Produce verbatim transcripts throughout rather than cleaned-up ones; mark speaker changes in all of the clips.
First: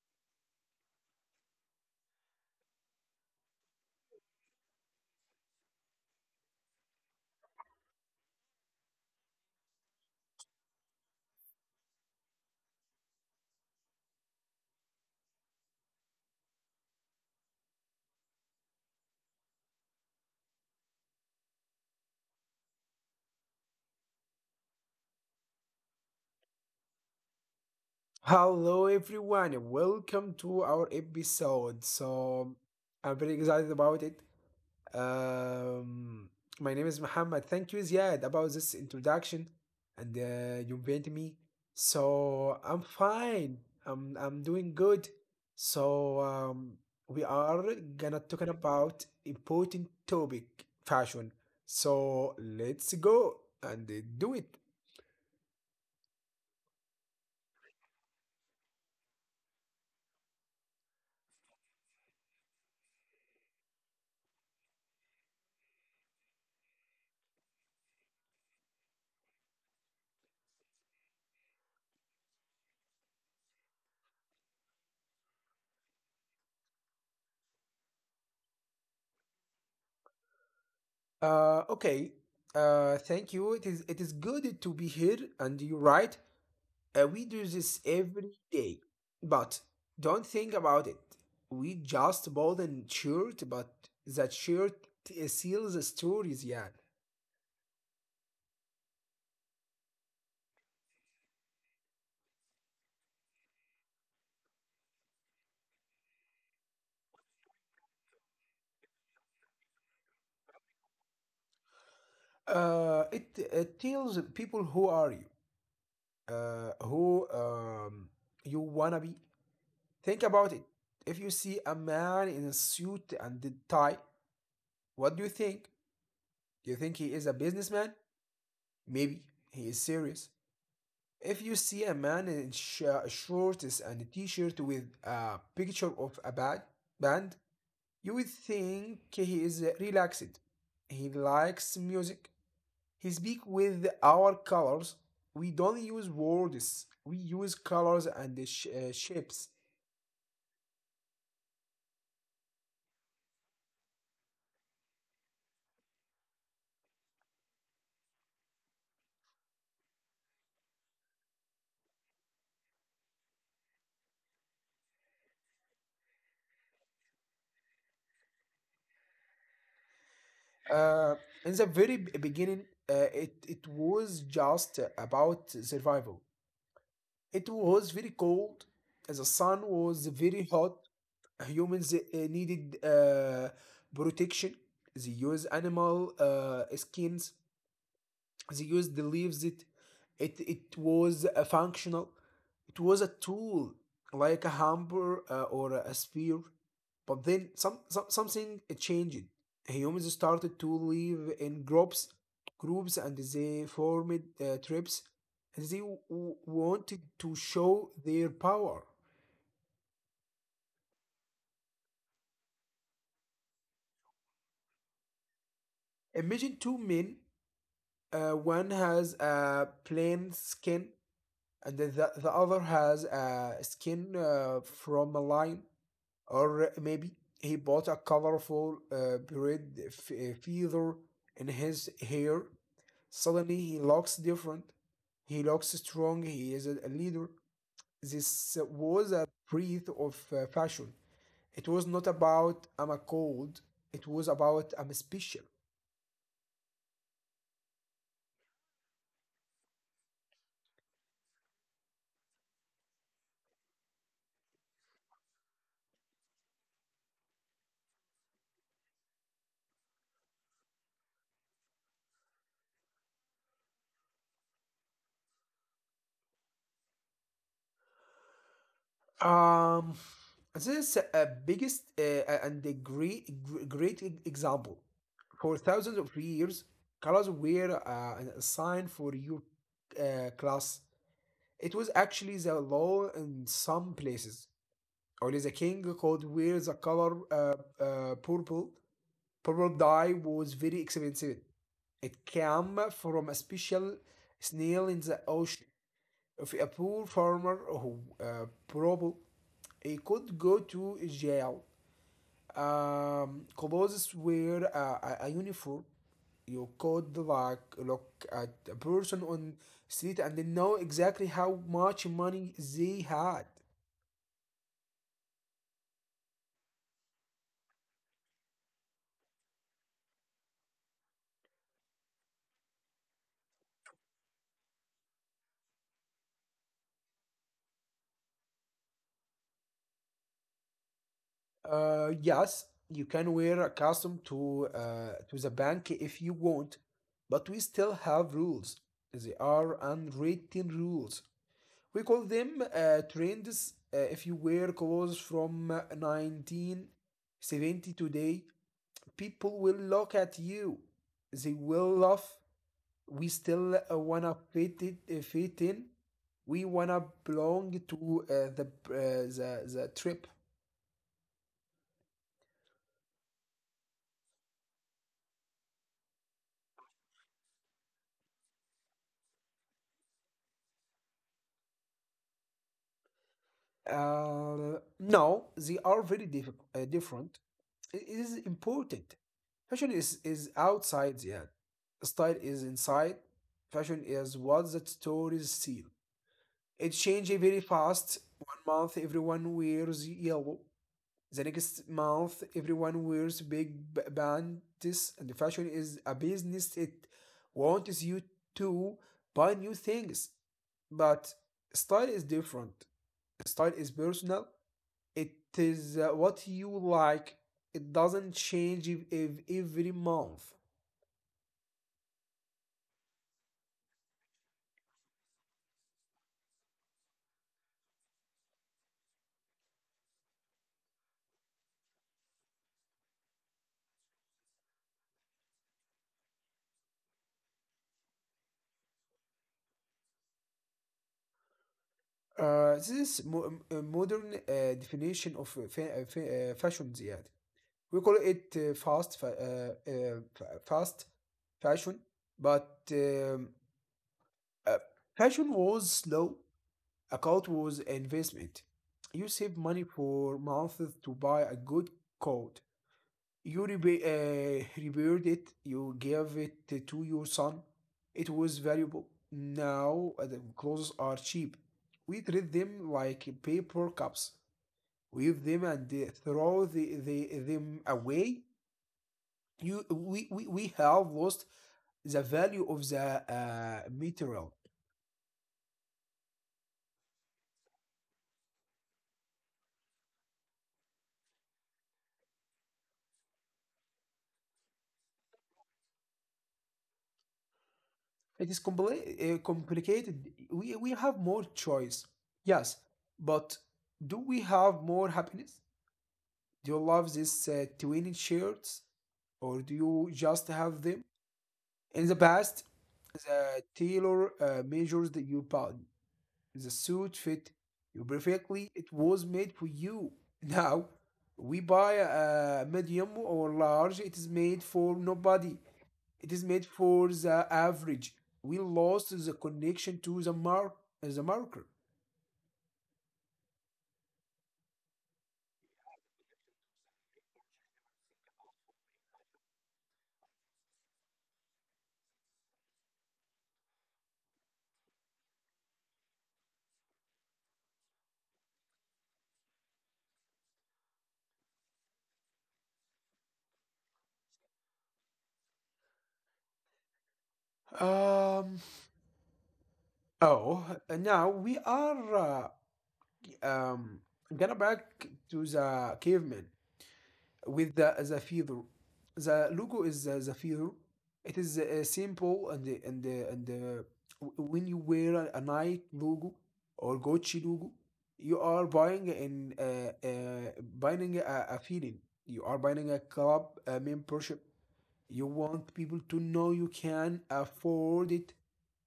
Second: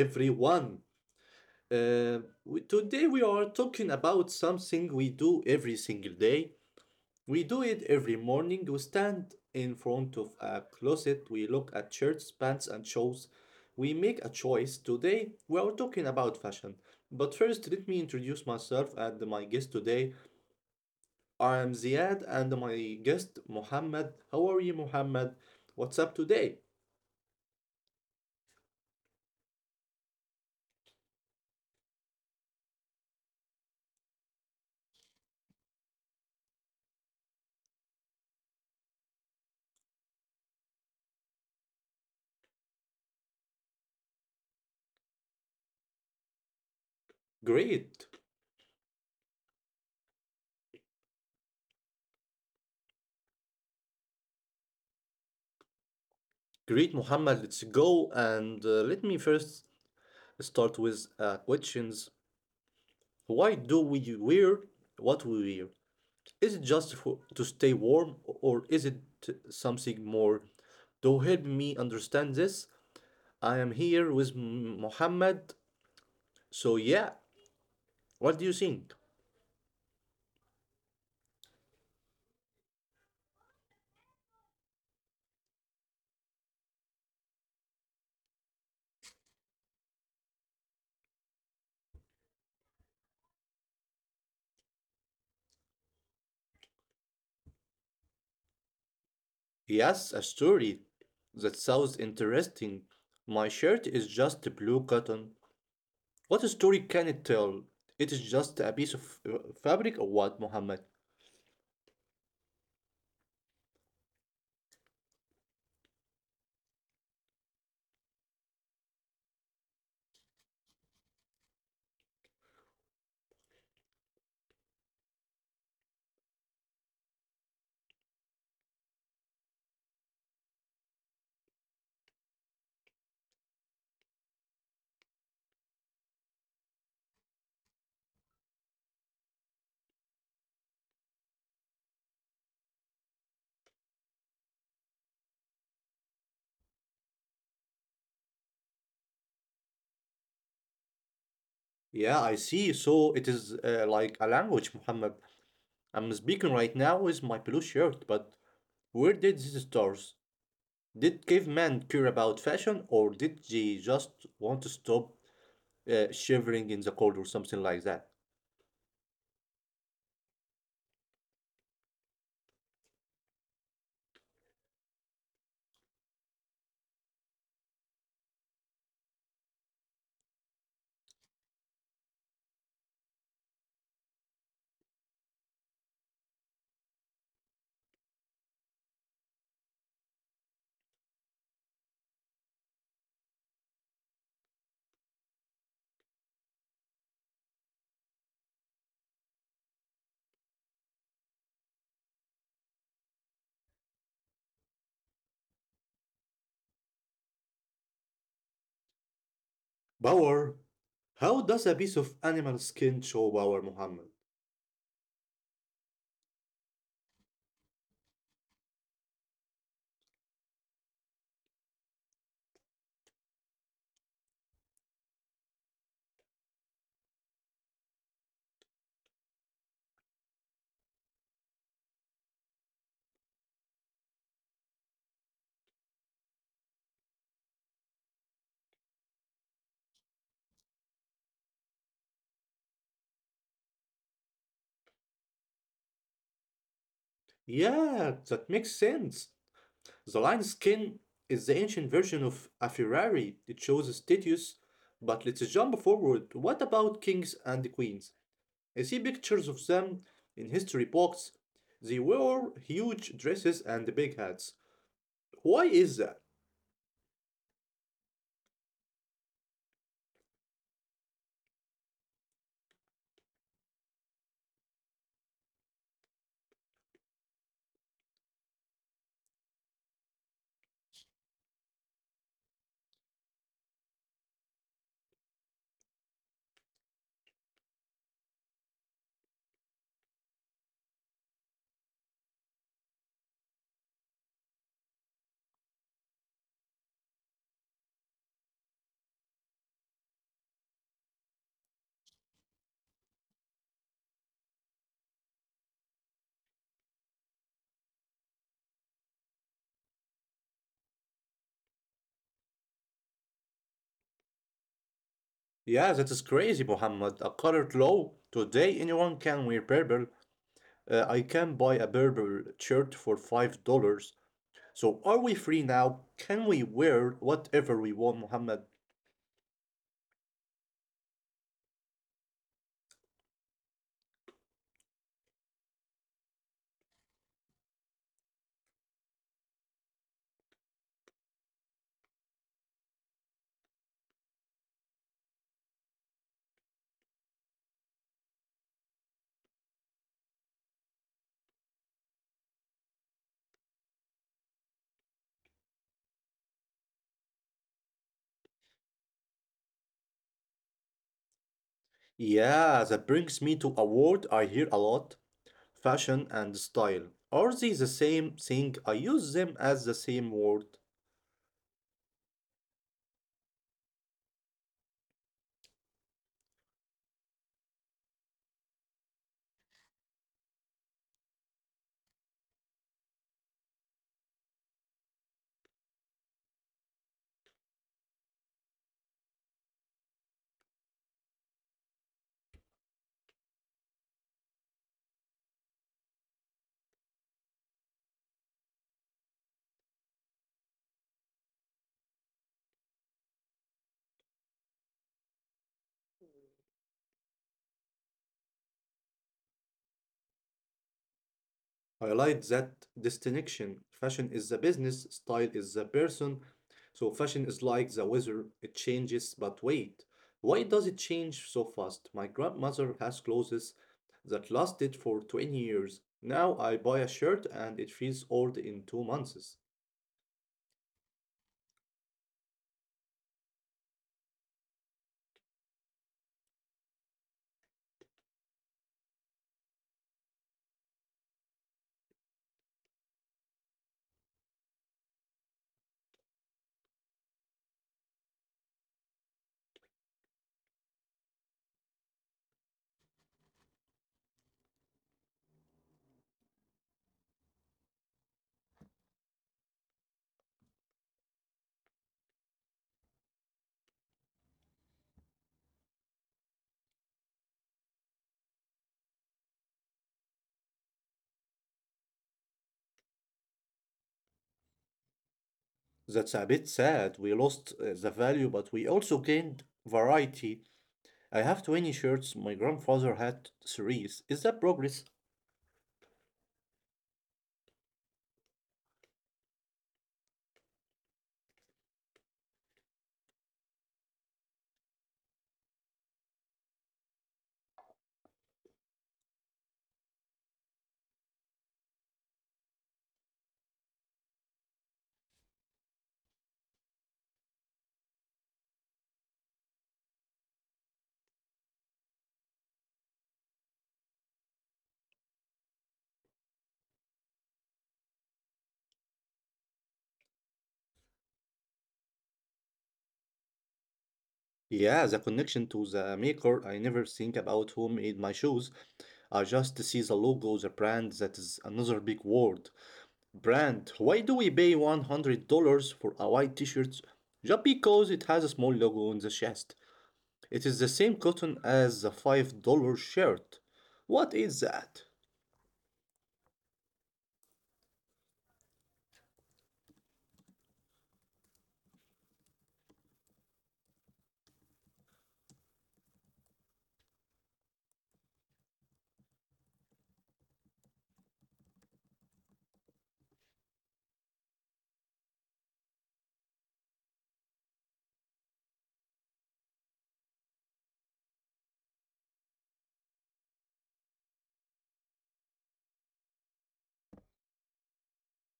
Speaker 1: everyone. Uh, we- today we are talking about something we do every single day. We do it every morning. We stand in front of a closet. We look at shirts, pants, and shoes. We make a choice. Today we are talking about fashion. But first, let me introduce myself and my guest today. I am Ziad and my guest Mohammed. How are you, Mohammed? What's up today?
Speaker 2: Hello, everyone. Welcome to our episode. So, I'm very excited about it. Um, my name is Muhammad. Thank you, Ziad, about this introduction and uh, you invite me. So, I'm fine. I'm, I'm doing good. So, um, we are gonna
Speaker 1: Great.
Speaker 2: talking about important topic, fashion. So, let's go and uh, do it.
Speaker 1: Great, Muhammad. Let's go. And uh, let me first start with uh, questions. Why do we wear what we wear? Is it just for, to stay warm, or is it something more? To help me understand this, I am here with M- Muhammad. So yeah, what do you think?
Speaker 2: Uh, okay. Uh, thank you. It is it is good to be here, and you're right. Uh, we do this every day, but don't think about it. We just bought a shirt, but that shirt uh, seals the stories. Yeah.
Speaker 1: Yes, a story. That sounds interesting. My shirt is just blue cotton. What story can it tell? It is just a piece of uh, fabric or what, Muhammad?
Speaker 2: Uh, it it tells people who are you, uh, who um you wanna be. Think about it. If you see a man in a suit and a tie, what do you think? Do you think he is a businessman? Maybe he is serious. If you see a man in sh- uh, shorts and a t-shirt with a picture of a bad band, you would think he is relaxed. He likes music. He speaks with our colors. We don't use words. We use colors and the sh- uh, shapes.
Speaker 1: Yeah, I see. So it is uh, like a language, Muhammad. I'm speaking right now with my blue shirt, but where did this start? Did cavemen care about fashion, or did they just want to stop uh, shivering in the cold or something like that?
Speaker 2: Uh, in the very b- beginning, uh, it, it was just about survival. It was very cold. The sun was very hot. uh, humans uh, needed uh, protection. They use animal uh, skins. They use the leaves. It it it was a functional. It was a tool like a hammer uh, or a spear. But then some, some something changed. Humans started to live in groups, groups, and they formed uh, tribes. And they w- wanted to show their power.
Speaker 1: Power. How does a piece of animal skin show power, Muhammad?
Speaker 2: Imagine two men. Uh, one has a plain skin, and then the, the other has a skin uh, from a lion, or maybe he bought a colorful uh, braid f- uh, feather in his hair. Suddenly, he looks different. He looks strong. He is a a leader. This was a breath of uh, fashion. It was not about I'm a cold. It was about I'm special.
Speaker 1: Yeah, that makes sense. The lion skin is the ancient version of a Ferrari. It shows status, but let's jump forward. What about kings and queens? I see pictures of them in history books. They wore huge dresses and big hats. Why is that?
Speaker 2: Um, this is a biggest uh, and a great, gr- great e- example. For thousands of years, colors were uh, an- a sign for your uh, class. It was actually the law in some places. Only the king could wear the color uh, uh, purple. Purple dye was very expensive. It came from a special snail in the ocean if a poor farmer who uh, probably he could go to jail. Um, clothes wear a, a, a uniform. You could like look at a person on street and then know exactly how much money they had.
Speaker 1: Yeah, that is crazy, Muhammad. A colored law. Today, anyone can wear purple. Uh, I can buy a purple shirt for five dollars. So, are we free now? Can we wear whatever we want, Muhammad?
Speaker 2: Uh, yes, you can wear a costume to uh, to the bank if you want, but we still have rules. They are unwritten rules. We call them uh, trends, uh, if you were cause from uh, nineteen seventy today. People will look at you. They will laugh. We still uh, wanna fit it, uh, fit in. We wanna belong to uh, the uh, the the trip.
Speaker 1: Yeah, that brings me to a word I hear a lot, fashion and style. Are they the same thing? I use them as the same word.
Speaker 2: Uh, no, they are very diff- uh, different. It is important. Fashion is, is outside the ad. Style is inside. Fashion is what the stories seal. It changes very fast. One month everyone wears yellow. The next month everyone wears big b- bands. And the fashion is a business. It wants you to buy new things. But style is different. Style is personal. It is uh, what you like. It doesn't change if ev- every month.
Speaker 1: Highlight that distinction. Fashion is the business, style is the person. So fashion is like the weather, it changes, but wait, why does it change so fast? My grandmother has clothes that lasted for twenty years. Now I buy a shirt and it feels old in two months.
Speaker 2: Uh, this is mo- m- a modern uh, definition of uh, fa- uh, fa- uh, fashion, زيادة. We call it uh, fast, fa- uh, uh, fast fashion, but um, uh, fashion was slow. A coat was an investment. You save money for months to buy a good coat. You rebe- uh, rebuild it, you gave it to your son. It was valuable. Now uh, the clothes are cheap. We treat them like paper cups, weave them and uh, throw the, the, them away. You, we, we, we have lost the value of the uh, material.
Speaker 1: That's a bit sad. We lost uh, the value, but we also gained variety. I have twenty shirts, my grandfather had three. Is that progress?
Speaker 2: It is compli- uh, complicated. We, we have more choice, yes, but do we have more happiness? Do you love these uh, twinning shirts or do you just have them? In the past, the tailor uh, measures the- your body. The suit fit you perfectly. It was made for you. Now, we buy a medium or large. It is made for nobody. It is made for the average. We lost the connection to the mark, the marker.
Speaker 1: Yeah, the connection to the maker. I never think about who made my shoes. I just see the logo, the brand. That is another big word. Brand, why do we pay one hundred dollars for a white t-shirt? Just because it has a small logo on the chest. It is the same cotton as the five dollars shirt. What is that?
Speaker 2: Um. Oh, now we are uh, Um, gonna back to the caveman with the the feather. The logo is the, the feather. It is uh, simple and the- and the- and the- w- when you wear a, a Nike logo or Gucci logo, you are buying an uh, uh, buying a, a feeling. You are buying a club a membership. You want people to know you can afford it.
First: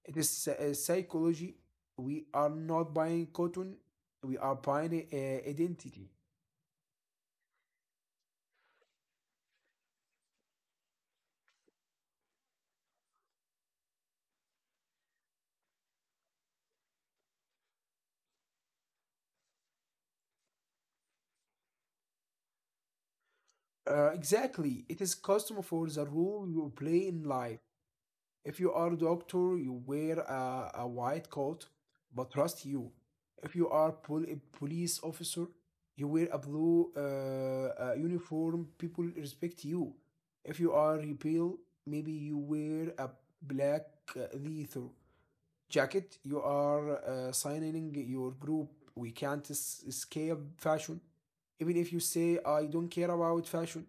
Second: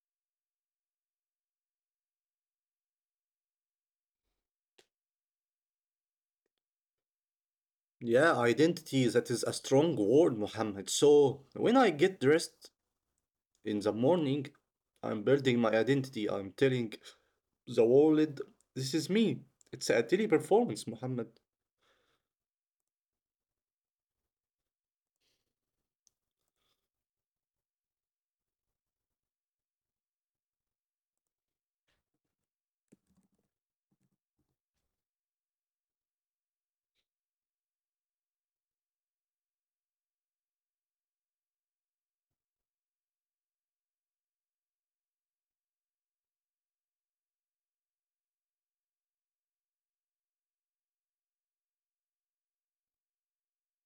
Speaker 2: It is psy- uh, psychology. We are not buying cotton, we are buying uh, identity.
Speaker 1: Yeah, identity, that is a strong word, Mohammed. So, when I get dressed in the morning, I'm building my identity. I'm telling the world. This is me. It's a daily performance, Muhammad.
Speaker 2: Uh, exactly. It is custom for the role you play in life. If you are a doctor, you wear a, a white coat, but trust you. If you are pol- a police officer, you wear a blue uh, uh, uniform. People respect you. If you are rebel, maybe you wear a black uh, leather jacket you are uh, signing your group. We can't es- escape fashion even if you say I don't care about fashion.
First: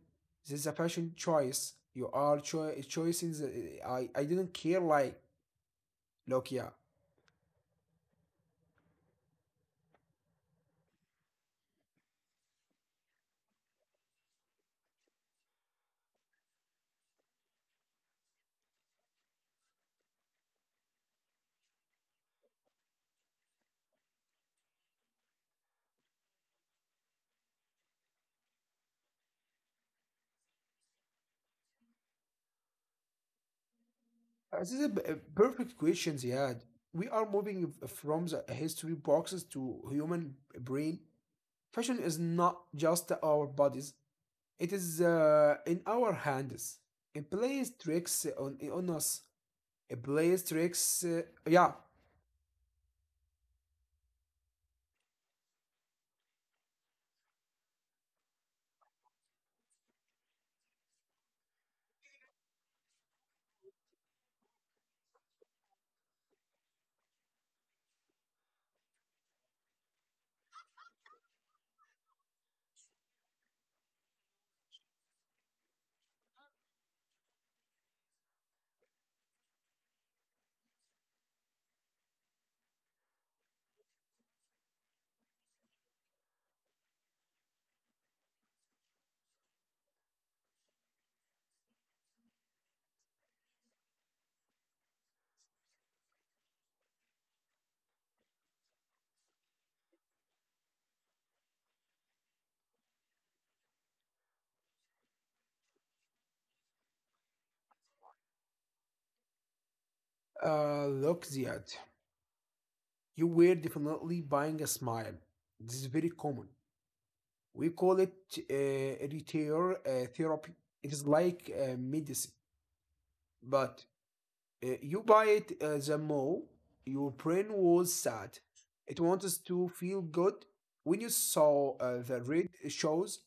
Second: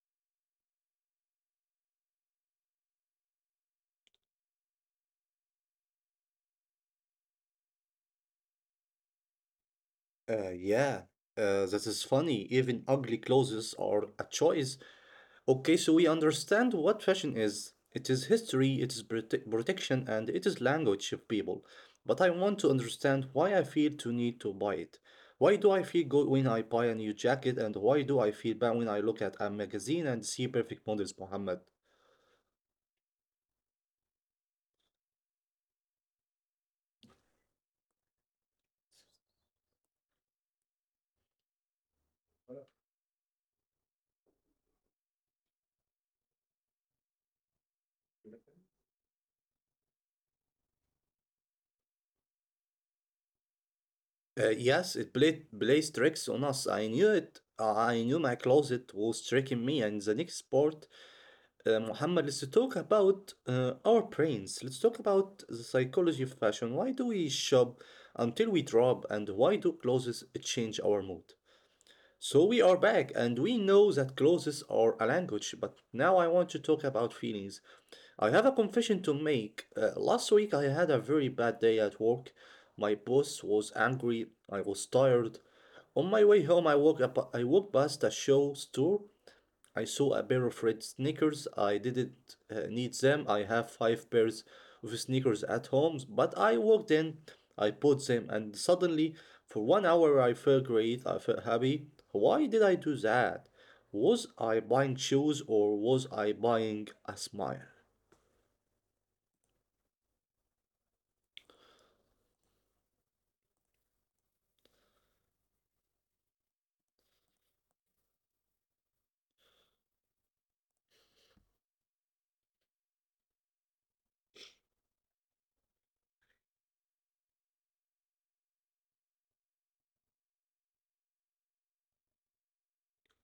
Speaker 2: This is a fashion choice. You are cho- choosing the- I I didn't care like look, yeah.
Speaker 1: Uh, yeah, uh, that is funny. Even ugly clothes are a choice. Okay, so we understand what fashion is. It is history, it is prote- protection, and it is language of people. But I want to understand why I feel to need to buy it. Why do I feel good when I buy a new jacket, and why do I feel bad when I look at a magazine and see perfect models, Muhammad?
Speaker 2: Uh, this is a a perfect question. He had we are moving from the history boxes to human brain. Fashion is not just our bodies. It is uh, in our hands. It plays tricks on, on us. Blaze tricks. Uh, yeah.
Speaker 1: Uh, yes, it played plays tricks on us. I knew it. Uh, I knew my closet was tricking me. And the next part, uh, Muhammad, let's talk about uh, our brains. Let's talk about the psychology of fashion. Why do we shop until we drop, and why do clothes change our mood? So we are back, and we know that clothes are a language, but now I want to talk about feelings. I have a confession to make. Uh, last week I had a very bad day at work. My boss was angry. I was tired. On my way home, I walked up, I walked past a show store. I saw a pair of red sneakers. I didn't uh, need them. I have five pairs of sneakers at home, but I walked in, I put them, and suddenly, for one hour, I felt great. I felt happy. Why did I do that? Was I buying shoes or was I buying a smile?
Speaker 2: Uh, look, Ziad, you were definitely buying a smile. This is very common. We call it uh, retail uh, therapy. It is like uh, medicine, but uh, you buy it uh, the more your brain was sad. It wants to feel good. When you saw uh, the red shows,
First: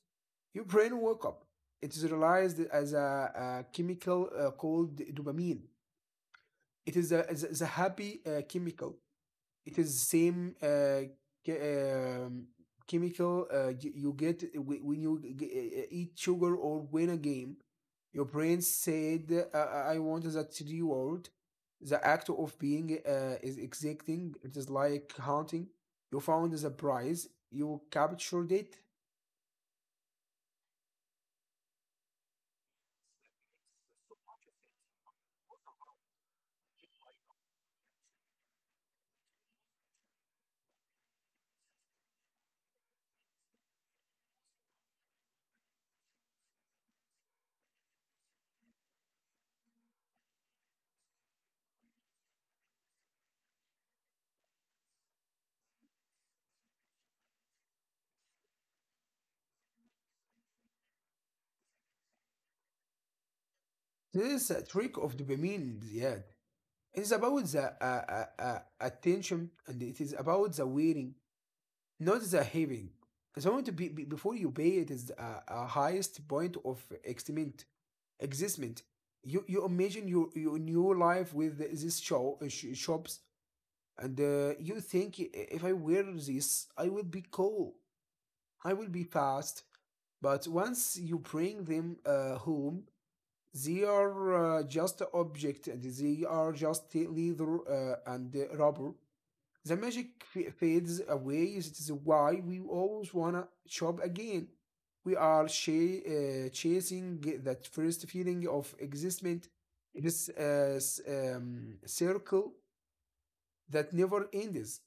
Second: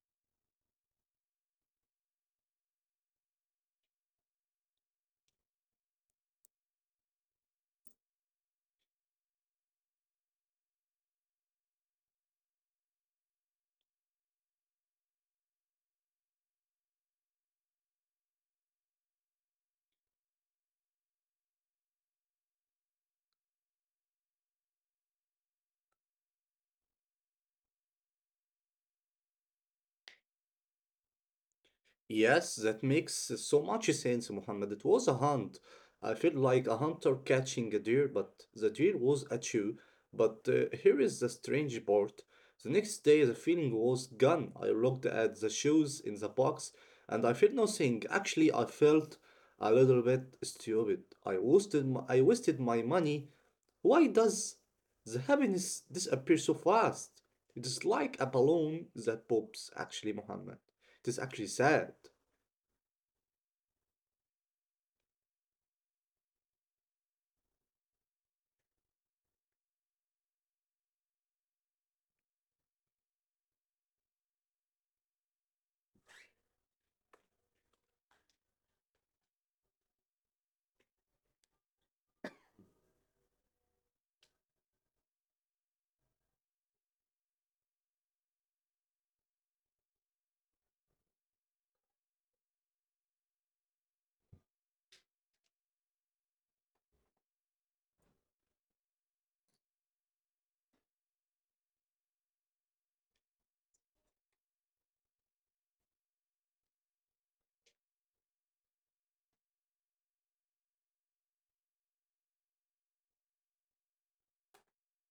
Speaker 2: your brain woke up. It is realized as a, a chemical uh, called dopamine. It is a, is a is a happy uh, chemical. It is the same uh, ke- um, chemical uh, you, you get whe- when you g- g- uh, eat sugar or win a game. Your brain said, uh, "I I want that reward." The act of being uh, is exacting. It is like hunting. You found the prize. You captured it.
Speaker 1: Yes, that makes uh, so much sense, Muhammad. It was a hunt. I feel like a hunter catching a deer, but the deer was at you. But uh, here is the strange part. The next day, the feeling was gone. I looked at the shoes in the box and I felt nothing. Actually, I felt a little bit stupid. I wasted my, I wasted my money. Why does the happiness disappear so fast? It is like a balloon that pops, actually, Muhammad. It is actually sad.
Speaker 2: This is a trick of dopamine, yeah. It's about the uh, uh, uh, attention and it is about the wearing. Not the having. So I want to be, be- before you pay it is a, a highest point of existment. Existment. You you imagine your your new life with these show uh, sh- shops, and uh, you think if I wear this, I will be cool. I will be fast. But once you bring them uh, home, they are uh, just object, and they are just leather uh, and uh, rubber. The magic fades away. It is why we always wanna shop again. We are cha- uh, chasing that first feeling of existment. It is a um, circle that never ends.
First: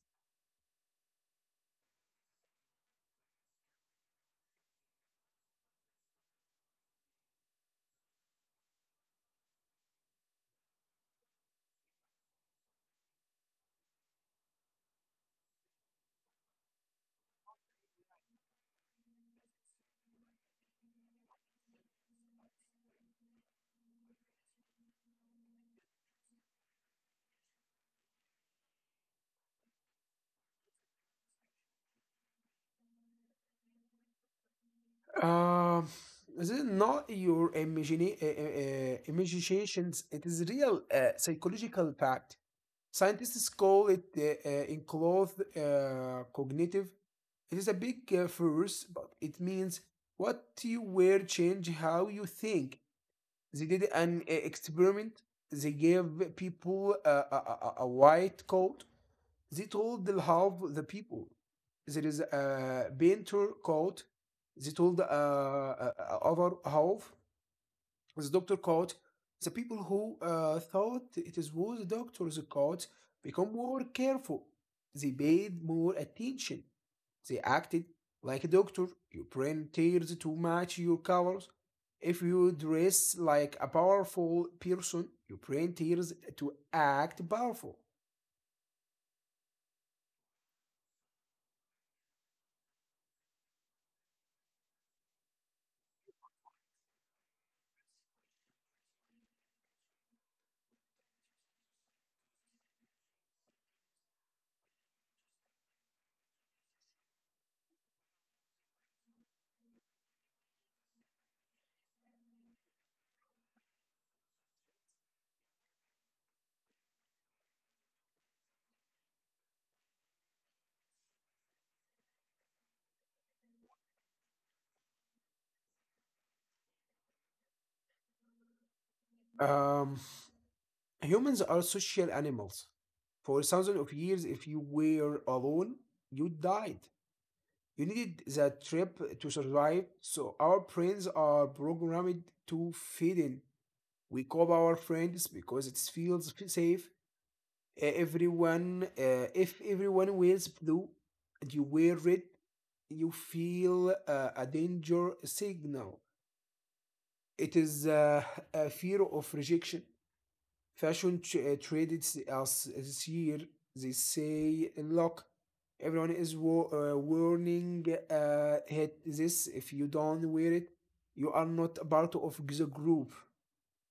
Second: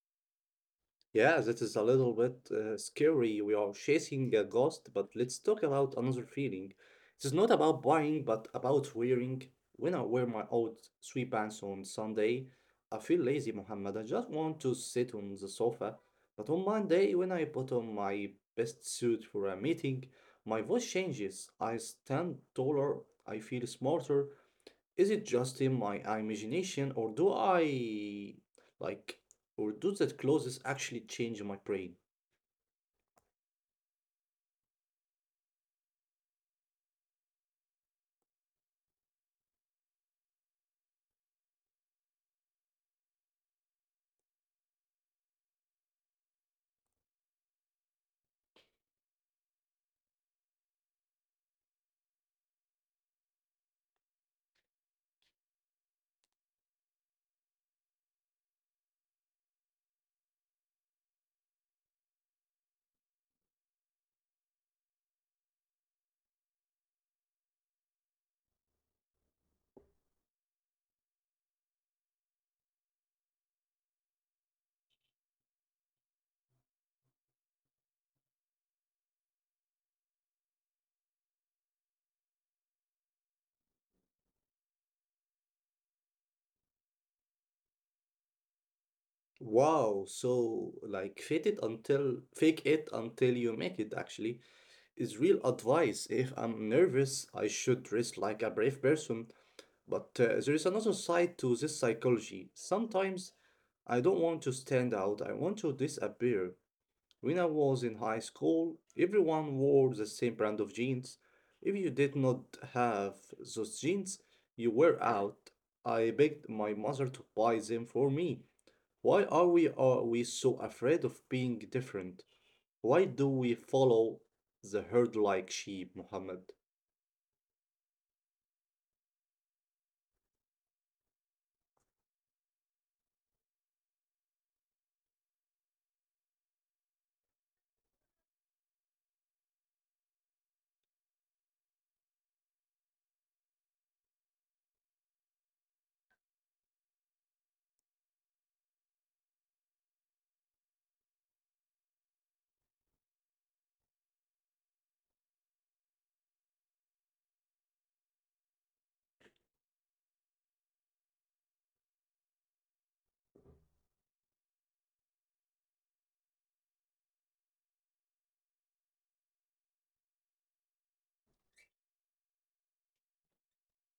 Speaker 1: Yeah, that is a little bit uh, scary. We are chasing a ghost, but let's talk about another feeling. It is not about buying, but about wearing. When I wear my old sweatpants on Sunday, I feel lazy, Muhammad. I just want to sit on the sofa. But on Monday, when I put on my best suit for a meeting, my voice changes. I stand taller. I feel smarter. Is it just in my imagination, or do I like, or do that clothes actually change my brain?
Speaker 2: Uh, this is not your imagina- uh, uh, uh, imaginations. It is real uh, psychological fact. Scientists call it uh, uh, enclosed uh, cognitive. It is a big uh, phrase, but it means what you wear change how you think. They did an uh, experiment. They gave people a, a, a- white coat. They told the half the people. There is a painter coat. They told uh, uh, uh, other half the doctor caught the people who uh, thought it is was the doctor's caught become more careful. They paid more attention. They acted like a doctor. Your brain tears to match your colors. If you dress like a powerful person, your brain tears to act powerful.
Speaker 1: Wow, so like fake it until fake it until you make it actually is real advice. If I'm nervous, I should dress like a brave person. But uh, there is another side to this psychology. Sometimes I don't want to stand out. I want to disappear. When I was in high school, everyone wore the same brand of jeans. If you did not have those jeans, you were out. I begged my mother to buy them for me. Why are we are we so afraid of being different? Why do we follow the herd like sheep, Muhammad?
Speaker 2: Um, humans are social animals. For thousands of years, if you were alone, you died. You needed the trip to survive, so our brains are programmed to fit in. We call our friends because it feels f- safe. Uh, Everyone, uh, if everyone wears blue and you wear red, you feel uh, a danger signal. It is uh, a fear of rejection. Fashion tr- uh, traded s- us this year. They say, look, everyone is wa- uh, warning uh, hit this. If you don't wear it, you are not a part of the group.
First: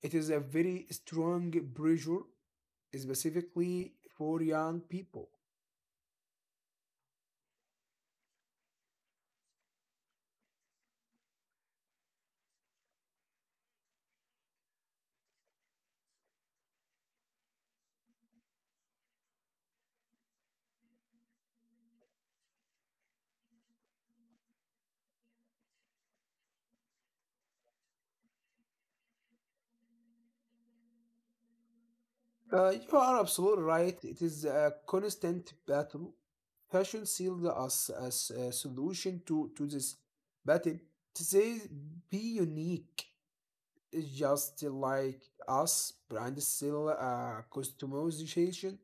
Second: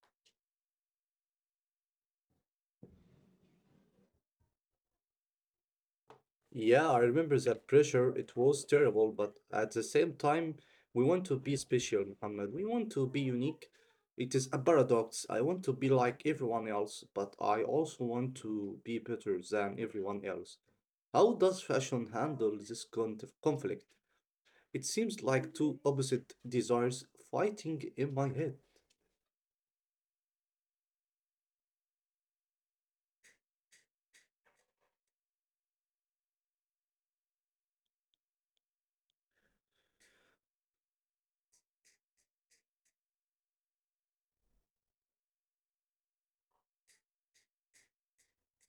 Speaker 2: It is a very strong pressure, specifically for young people.
Speaker 1: Yeah, I remember that pressure. It was terrible, but at the same time, we want to be special, Muhammad. We want to be unique. It is a paradox. I want to be like everyone else, but I also want to be better than everyone else. How does fashion handle this con- conflict? It seems like two opposite desires fighting in my head.
Speaker 2: Uh, you are absolutely right. It is a constant battle. Fashion sealed us as a solution to, to this battle. To say be unique, it's just like us, brand still uh, customization.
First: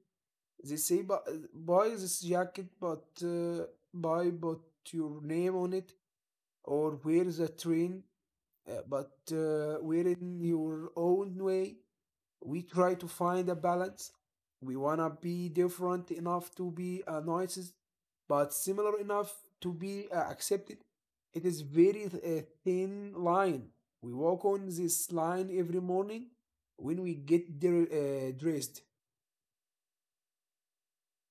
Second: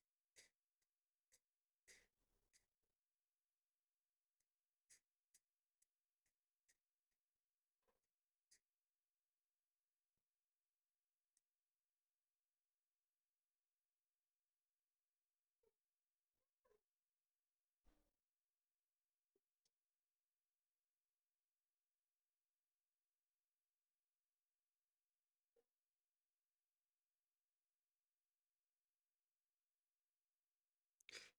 Speaker 2: They say, but uh, buy this jacket, but uh, buy but your name on it, or wear the train, uh, but uh, wear it in your own way. We try to find a balance. We wanna be different enough to be uh, noises, but similar enough to be uh, accepted. It is very uh, thin line. We walk on this line every morning when we get dr- uh, dressed.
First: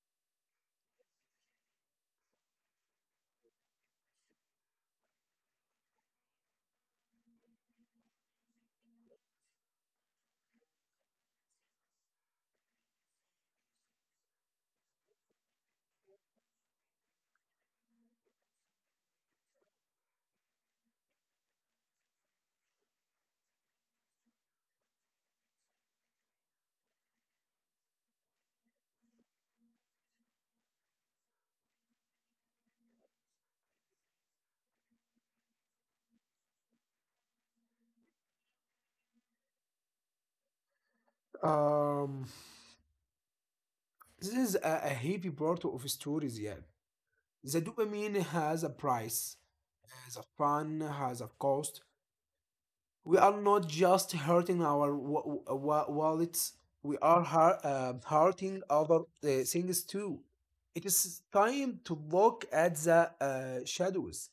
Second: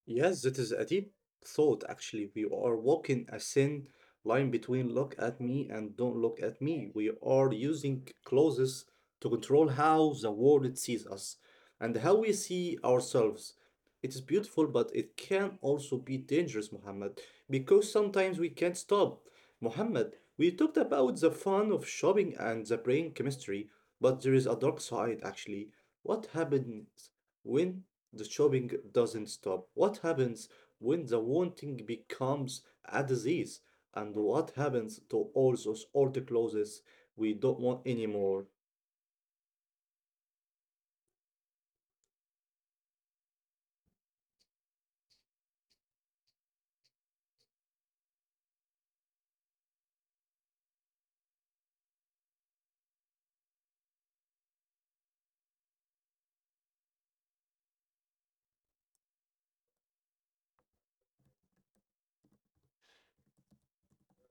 Speaker 1: Yes, that is a deep thought, actually. We are walking a thin line between look at me and don't look at me. We are using clauses to control how the world sees us and how we see ourselves. It is beautiful, but it can also be dangerous, Muhammad, because sometimes we can't stop. Muhammad, we talked about the fun of shopping and the brain chemistry, but there is a dark side, actually. What happens when the shopping doesn't stop? What happens when the wanting becomes a disease? And what happens to all those old clothes we don't want anymore?
Speaker 2: Um, this is a, a heavy part of stories, yeah. The dopamine has a price. The fun has a cost. We are not just hurting our wa- wa- wallets. We are har- uh, hurting other uh, things too. It is time to look at the uh, shadows.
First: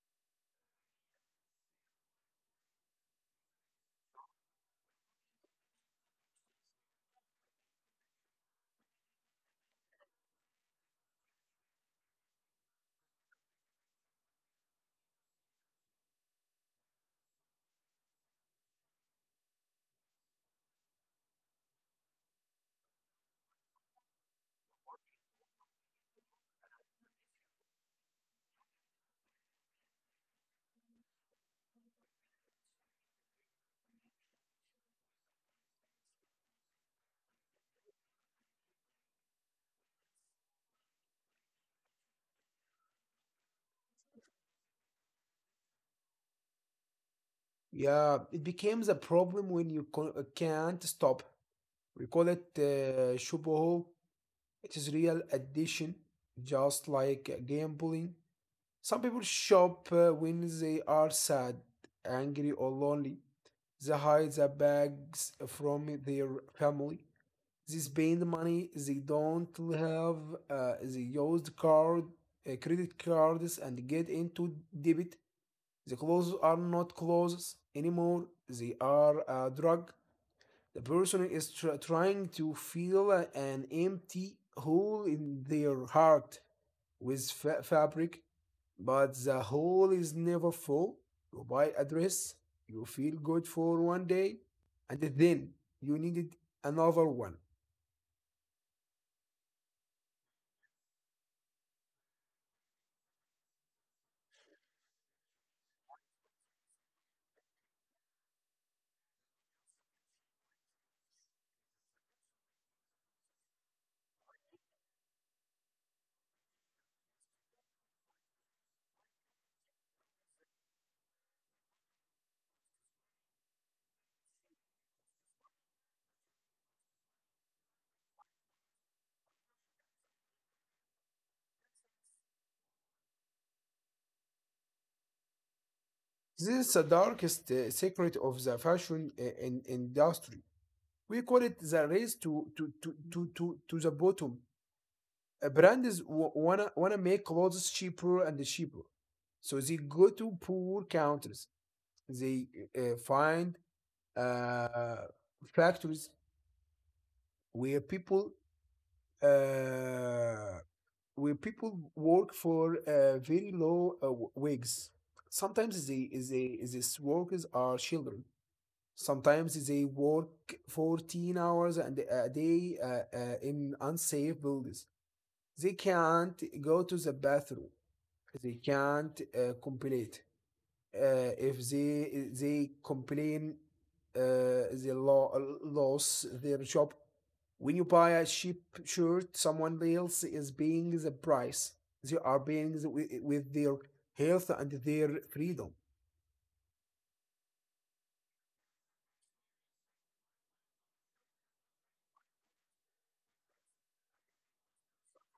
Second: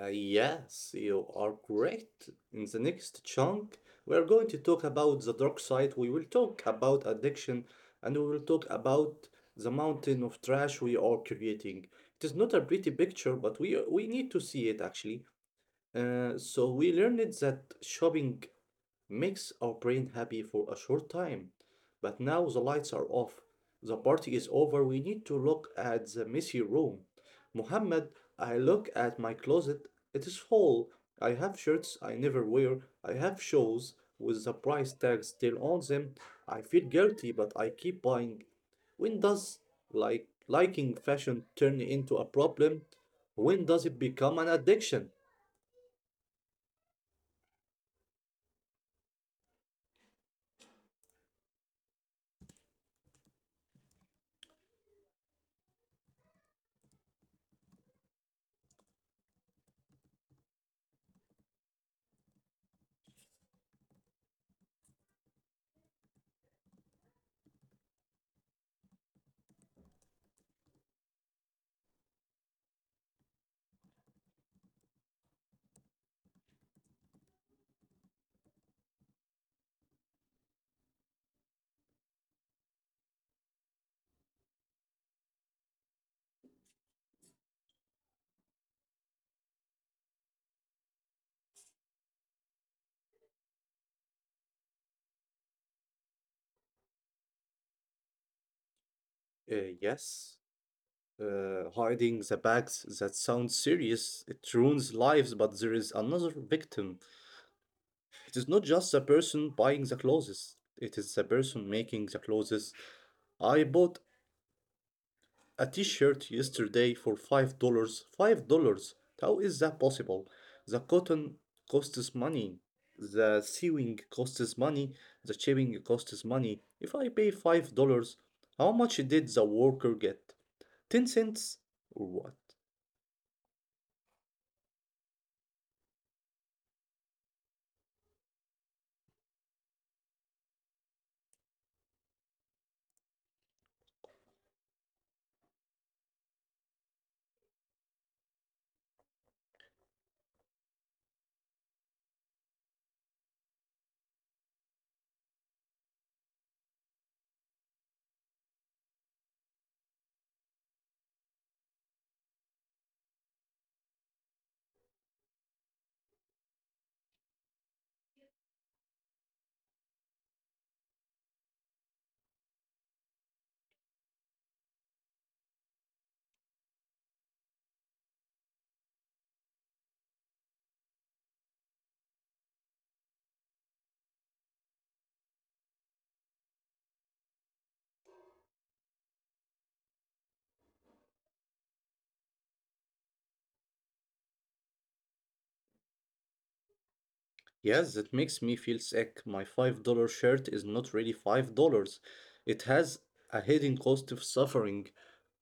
Speaker 1: Uh, yes, you are correct. In the next chunk, we are going to talk about the dark side. We will talk about addiction and we will talk about the mountain of trash we are creating. It is not a pretty picture, but we, we need to see it actually. Uh, so we learned that shopping makes our brain happy for a short time. But now the lights are off. The party is over. We need to look at the messy room. Muhammad, I look at my closet. It is full. I have shirts I never wear. I have shoes with the price tag still on them. I feel guilty, but I keep buying. When does like liking fashion turn into a problem? When does it become an addiction?
Speaker 2: Yeah, it becomes a problem when you co- uh, can't stop. We call it uh, shubuho. It is real addiction, just like gambling. Some people shop uh, when they are sad, angry, or lonely. They hide their bags from their family. They spend money they don't have. Uh, they use the card, uh, credit cards, and get into debt. The clothes are not clothes anymore. They are a drug. The person is tr- trying to fill an empty hole in their heart with fa- fabric, but the hole is never full. You buy a dress, you feel good for one day, and then you needed another one.
Speaker 1: Uh, yes, uh, hiding the bags, that sounds serious. It ruins lives, but there is another victim. It is not just the person buying the clothes, it is the person making the clothes. I bought a t shirt yesterday for five dollars. five dollars? How is that possible? The cotton costs money, the sewing costs money, the shipping costs money. If I pay five dollars how much did the worker get? ten cents or what?
Speaker 2: This is the darkest uh, secret of the fashion uh, in- industry. We call it the race to to to to to, to the bottom. Uh, brands w- wanna wanna make clothes cheaper and cheaper, so they go to poor countries. They uh, find uh, factories where people uh, where people work for uh, very low uh, w- wages. Sometimes they, they, these workers are children. Sometimes they work fourteen hours and uh, a day uh, uh, in unsafe buildings. They can't go to the bathroom. They can't uh, complain. Uh, if they they complain, uh, they lo- lose their job. When you buy a cheap shirt, someone else is paying the price. They are paying the, with, with their health and their freedom.
Speaker 1: Yes, that makes me feel sick. My five dollars shirt is not really five dollars. It has a hidden cost of suffering.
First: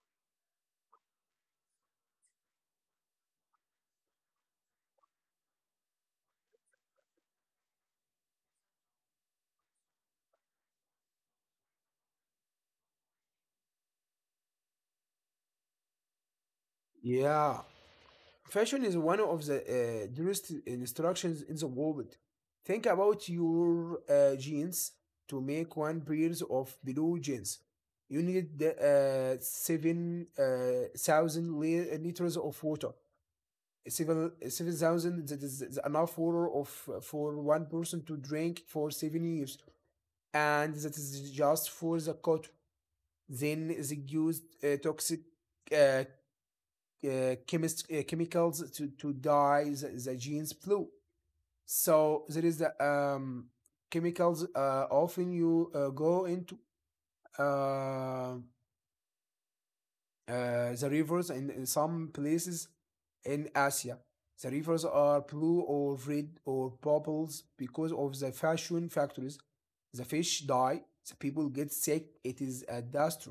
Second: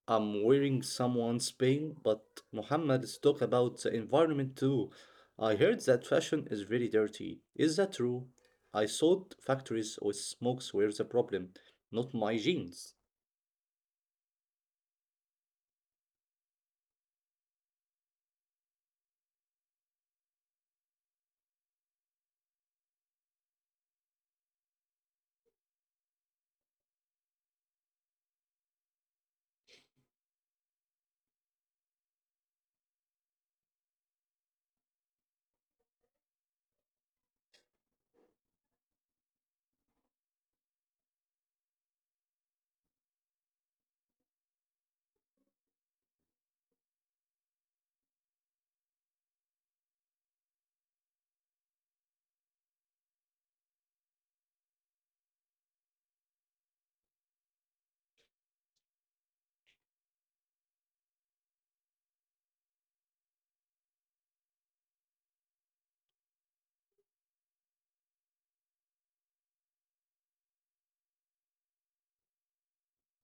Speaker 1: I'm wearing someone's pain, but Muhammad, is talk about the environment too. I heard that fashion is very dirty. Is that true? I thought factories with smokes were the problem, not my jeans.
Speaker 2: Yeah, fashion is one of the uh, dearest instructions in the world. Think about your uh, jeans. To make one pair of blue jeans, you need the, uh, seven uh, thousand li- liters of water. Seven seven thousand, that is is enough water of for one person to drink for seven years, and that is just for the cotton. Then they used uh, toxic uh, uh, chemist, uh, chemicals to, to dye the, the genes blue. So there is the um, chemicals uh, often you uh, go into uh, uh, the rivers in, in some places in Asia. The rivers are blue or red or purples because of the fashion factories. The fish die, the people get sick. It is a disaster.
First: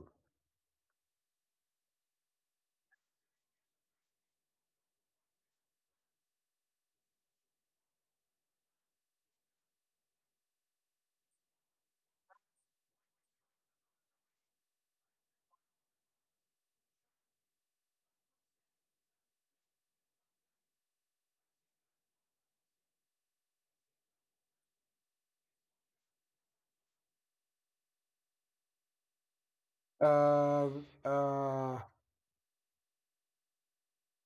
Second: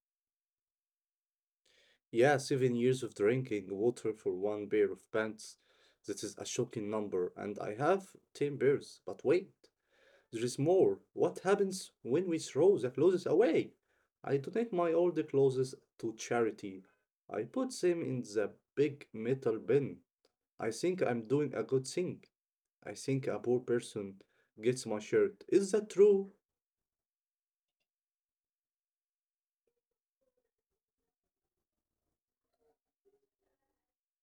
Speaker 1: Yeah, seven years of drinking water for one pair of pants. That is a shocking number, and I have ten pairs. But wait. There is more. What happens when we throw the clothes away? I donate my old clothes to charity. I put them in the big metal bin. I think I'm doing a good thing. I think a poor person gets my shirt. Is that true?
Speaker 2: Uh, uh,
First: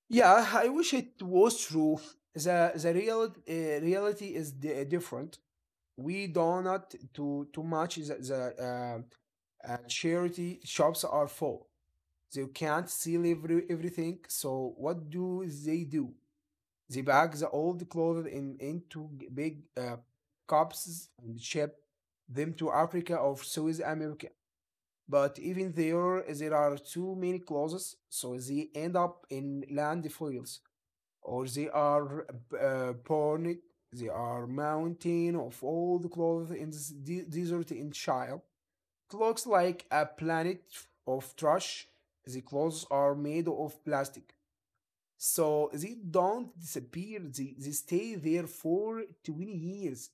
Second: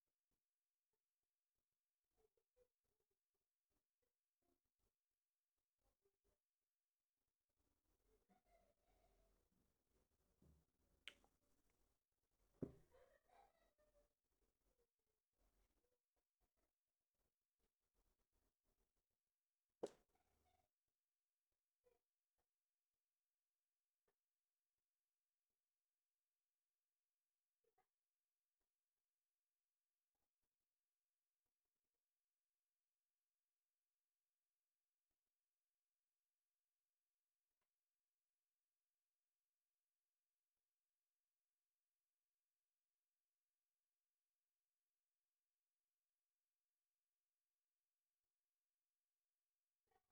Speaker 2: Yeah, I wish it was true. The the real uh, reality is di- eh, different. We do not do too much. The, the uh, uh, Charity shops are full. They can't sell every, everything. So what do they do? They bag the old clothes in into g- big uh, cups and ship them to Africa or South America. But even there, there are too many clothes, so they end up in landfills, or they are uh, born. They are mountain of all the clothes in this de- desert in Chile. It looks like a planet of trash. The clothes are made of plastic, so they don't disappear. They, they stay there for twenty years.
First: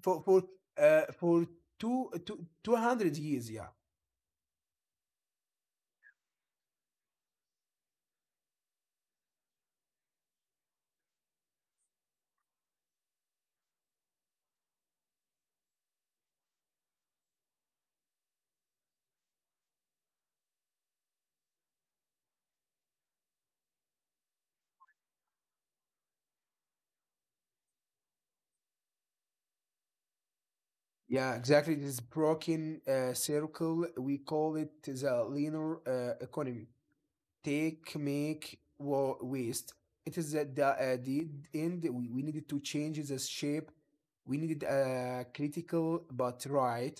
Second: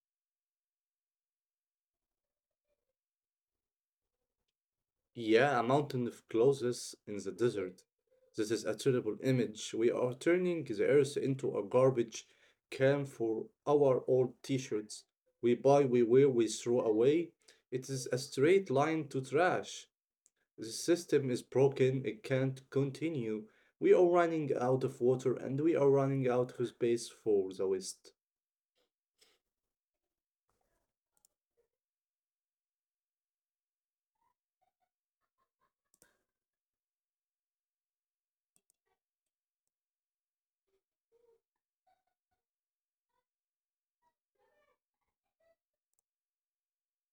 Speaker 2: For, for, uh, for two two two hundred years, yeah.
Speaker 1: Yeah, a mountain of clothes in the desert. This is a terrible image. We are turning the earth into a garbage can for our old t shirts. We buy, we wear, we throw away. It is a straight line to trash. The system is broken, it can't continue. We are running out of water and we are running out of space for the West.
Speaker 2: Yeah, exactly. This broken uh, circle, we call it the linear uh, economy. Take make wa- waste, it is at the, uh, the end. we, we needed to change the shape. We needed a critical but right,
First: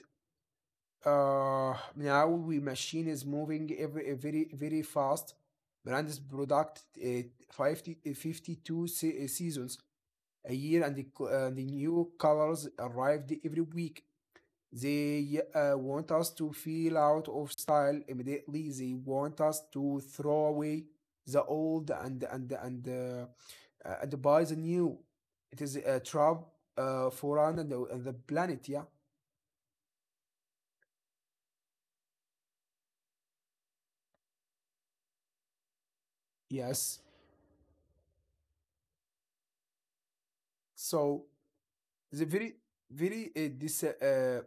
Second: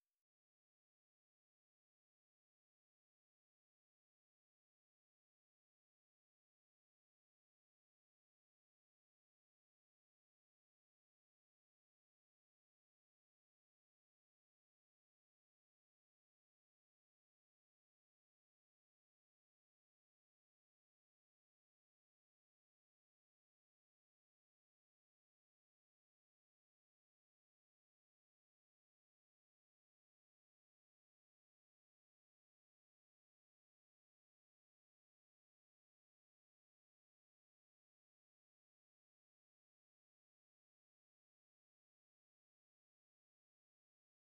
Speaker 2: uh now we machine is moving every uh, very very fast. Brand's product uh, fifty uh, fifty-two se- uh, seasons a year, and the, co- uh, the new colors arrived every week. They uh, want us to feel out of style immediately. They want us to throw away the old and and and uh, uh, and buy the new. It is a trap uh, for us and the, and the planet. Yeah. Yes. So the very very uh, this uh, uh,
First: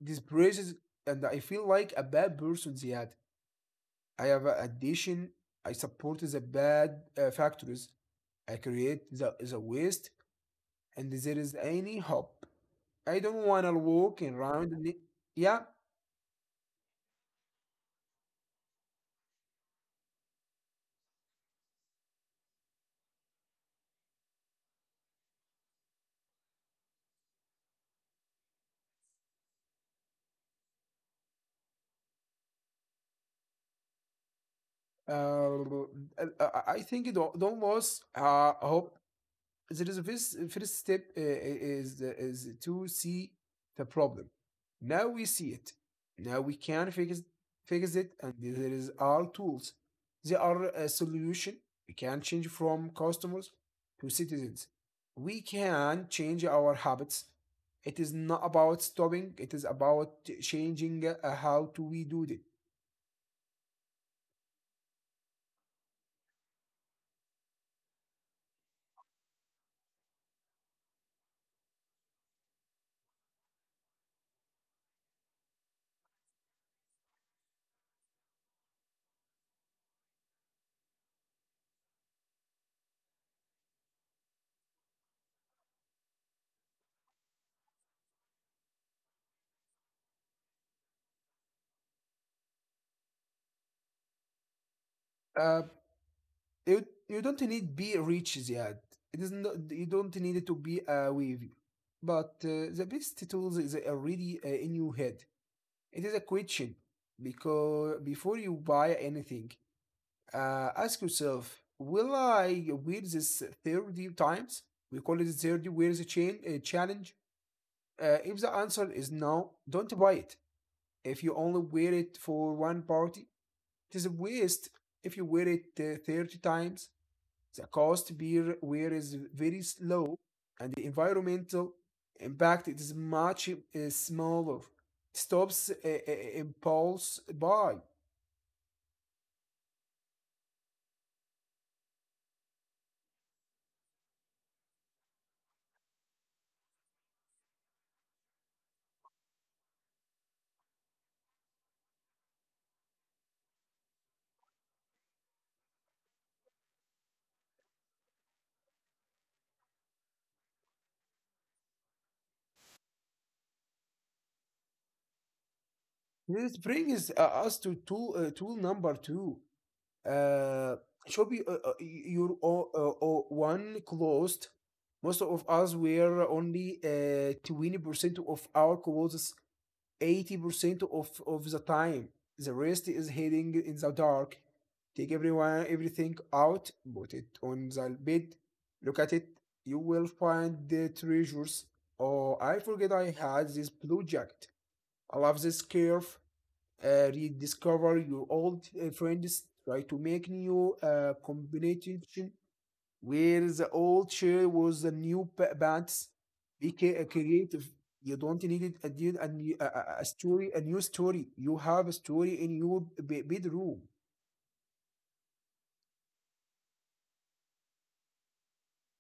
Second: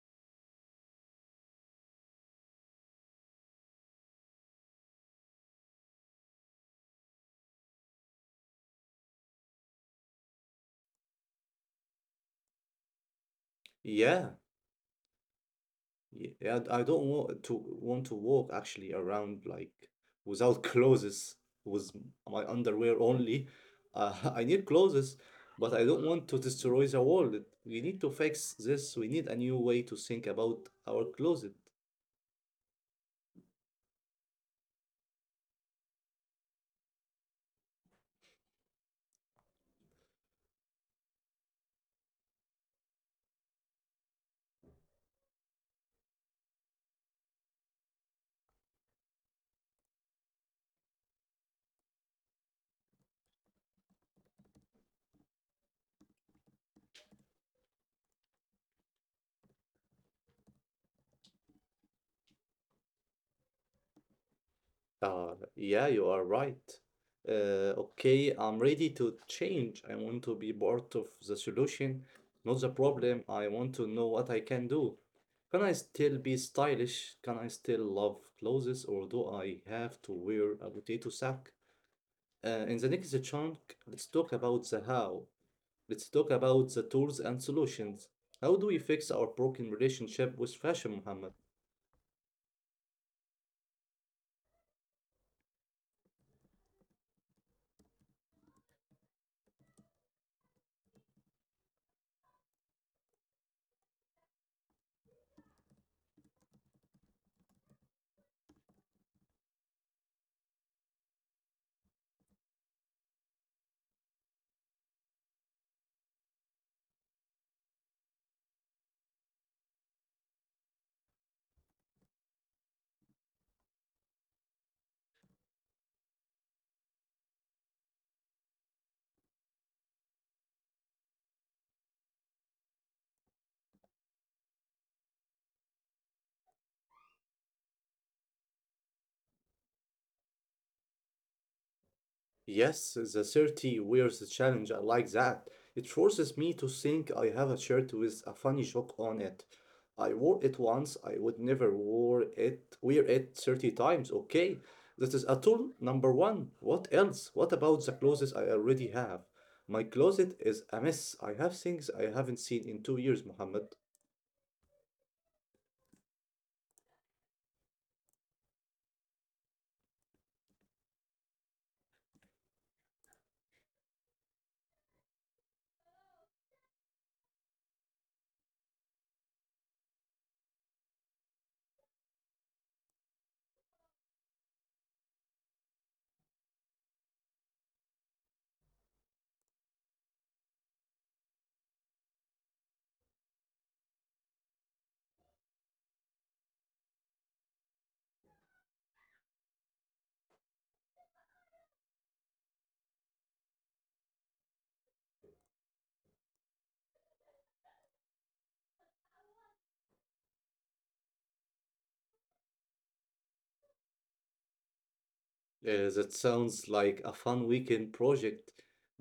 Speaker 2: this praises, and I feel like a bad person. Yeah. I have a addition. I support the bad uh, factories. I create the, the waste, and there is any hope. I don't wanna walk
Speaker 1: Yeah.
Speaker 2: around the-. Yeah,
Speaker 1: Yeah, I I don't want to want to walk actually around like without clothes, with my underwear only. Uh, I need clothes, but I don't want to destroy the world. We need to fix this. We need a new way to think about our closet.
Speaker 2: uh, I I- think it al- almost uh, hope. There is a first, first step uh, uh, is is to see the problem. Now we see it. Now we can fix fix it, and there is our tools. There are a solution. We can change from customers to citizens. We can change our habits. It is not about stopping. It is about changing uh, how do we do it.
Speaker 1: Uh, yeah, you are right. Uh, okay, I'm ready to change. I want to be part of the solution, not the problem. I want to know what I can do. Can I still be stylish? Can I still love clothes, or do I have to wear a potato sack? Uh, in the next chunk, let's talk about the how. Let's talk about the tools and solutions. How do we fix our broken relationship with fashion, Muhammad?
Speaker 2: Uh, you you don't need be rich yet. It is not you don't need it to be uh, wavy. But uh, the best tools is already uh, in your head. It is a question, because before you buy anything, uh, ask yourself: will I wear this thirty times? We call it the thirty wears a chain uh, challenge. Uh, if the answer is no, don't buy it. If you only wear it for one party, it is a waste. If you wear it uh, thirty times, the cost per wear is very low, and the environmental impact is much uh, smaller. Stops uh, uh, impulse buy.
Speaker 1: Yes, the thirty wears the challenge, I like that. It forces me to think I have a shirt with a funny joke on it. I wore it once, I would never wear it wear it thirty times, okay? That is a tool number one. What else? What about the clothes I already have? My closet is a mess. I have things I haven't seen in two years, Mohammed.
Speaker 2: This brings uh, us to tool, uh, tool number two. Uh, should be uh, uh, your o- uh, o- one closed. Most of us wear only uh, twenty percent of our clothes eighty percent of, of the time. The rest is hiding in the dark. Take everyone, everything out, put it on the bed, look at it. You will find the treasures. Oh, I forget I had this blue jacket. I love this scarf. Uh, rediscover your old uh, friends. Try to make new uh, combination where the old chair was the new pants. Be ca- creative. You don't need it a, new- a, a- a- story, a new story. You have a story in your be- bedroom.
Speaker 1: Uh, that sounds like a fun weekend project,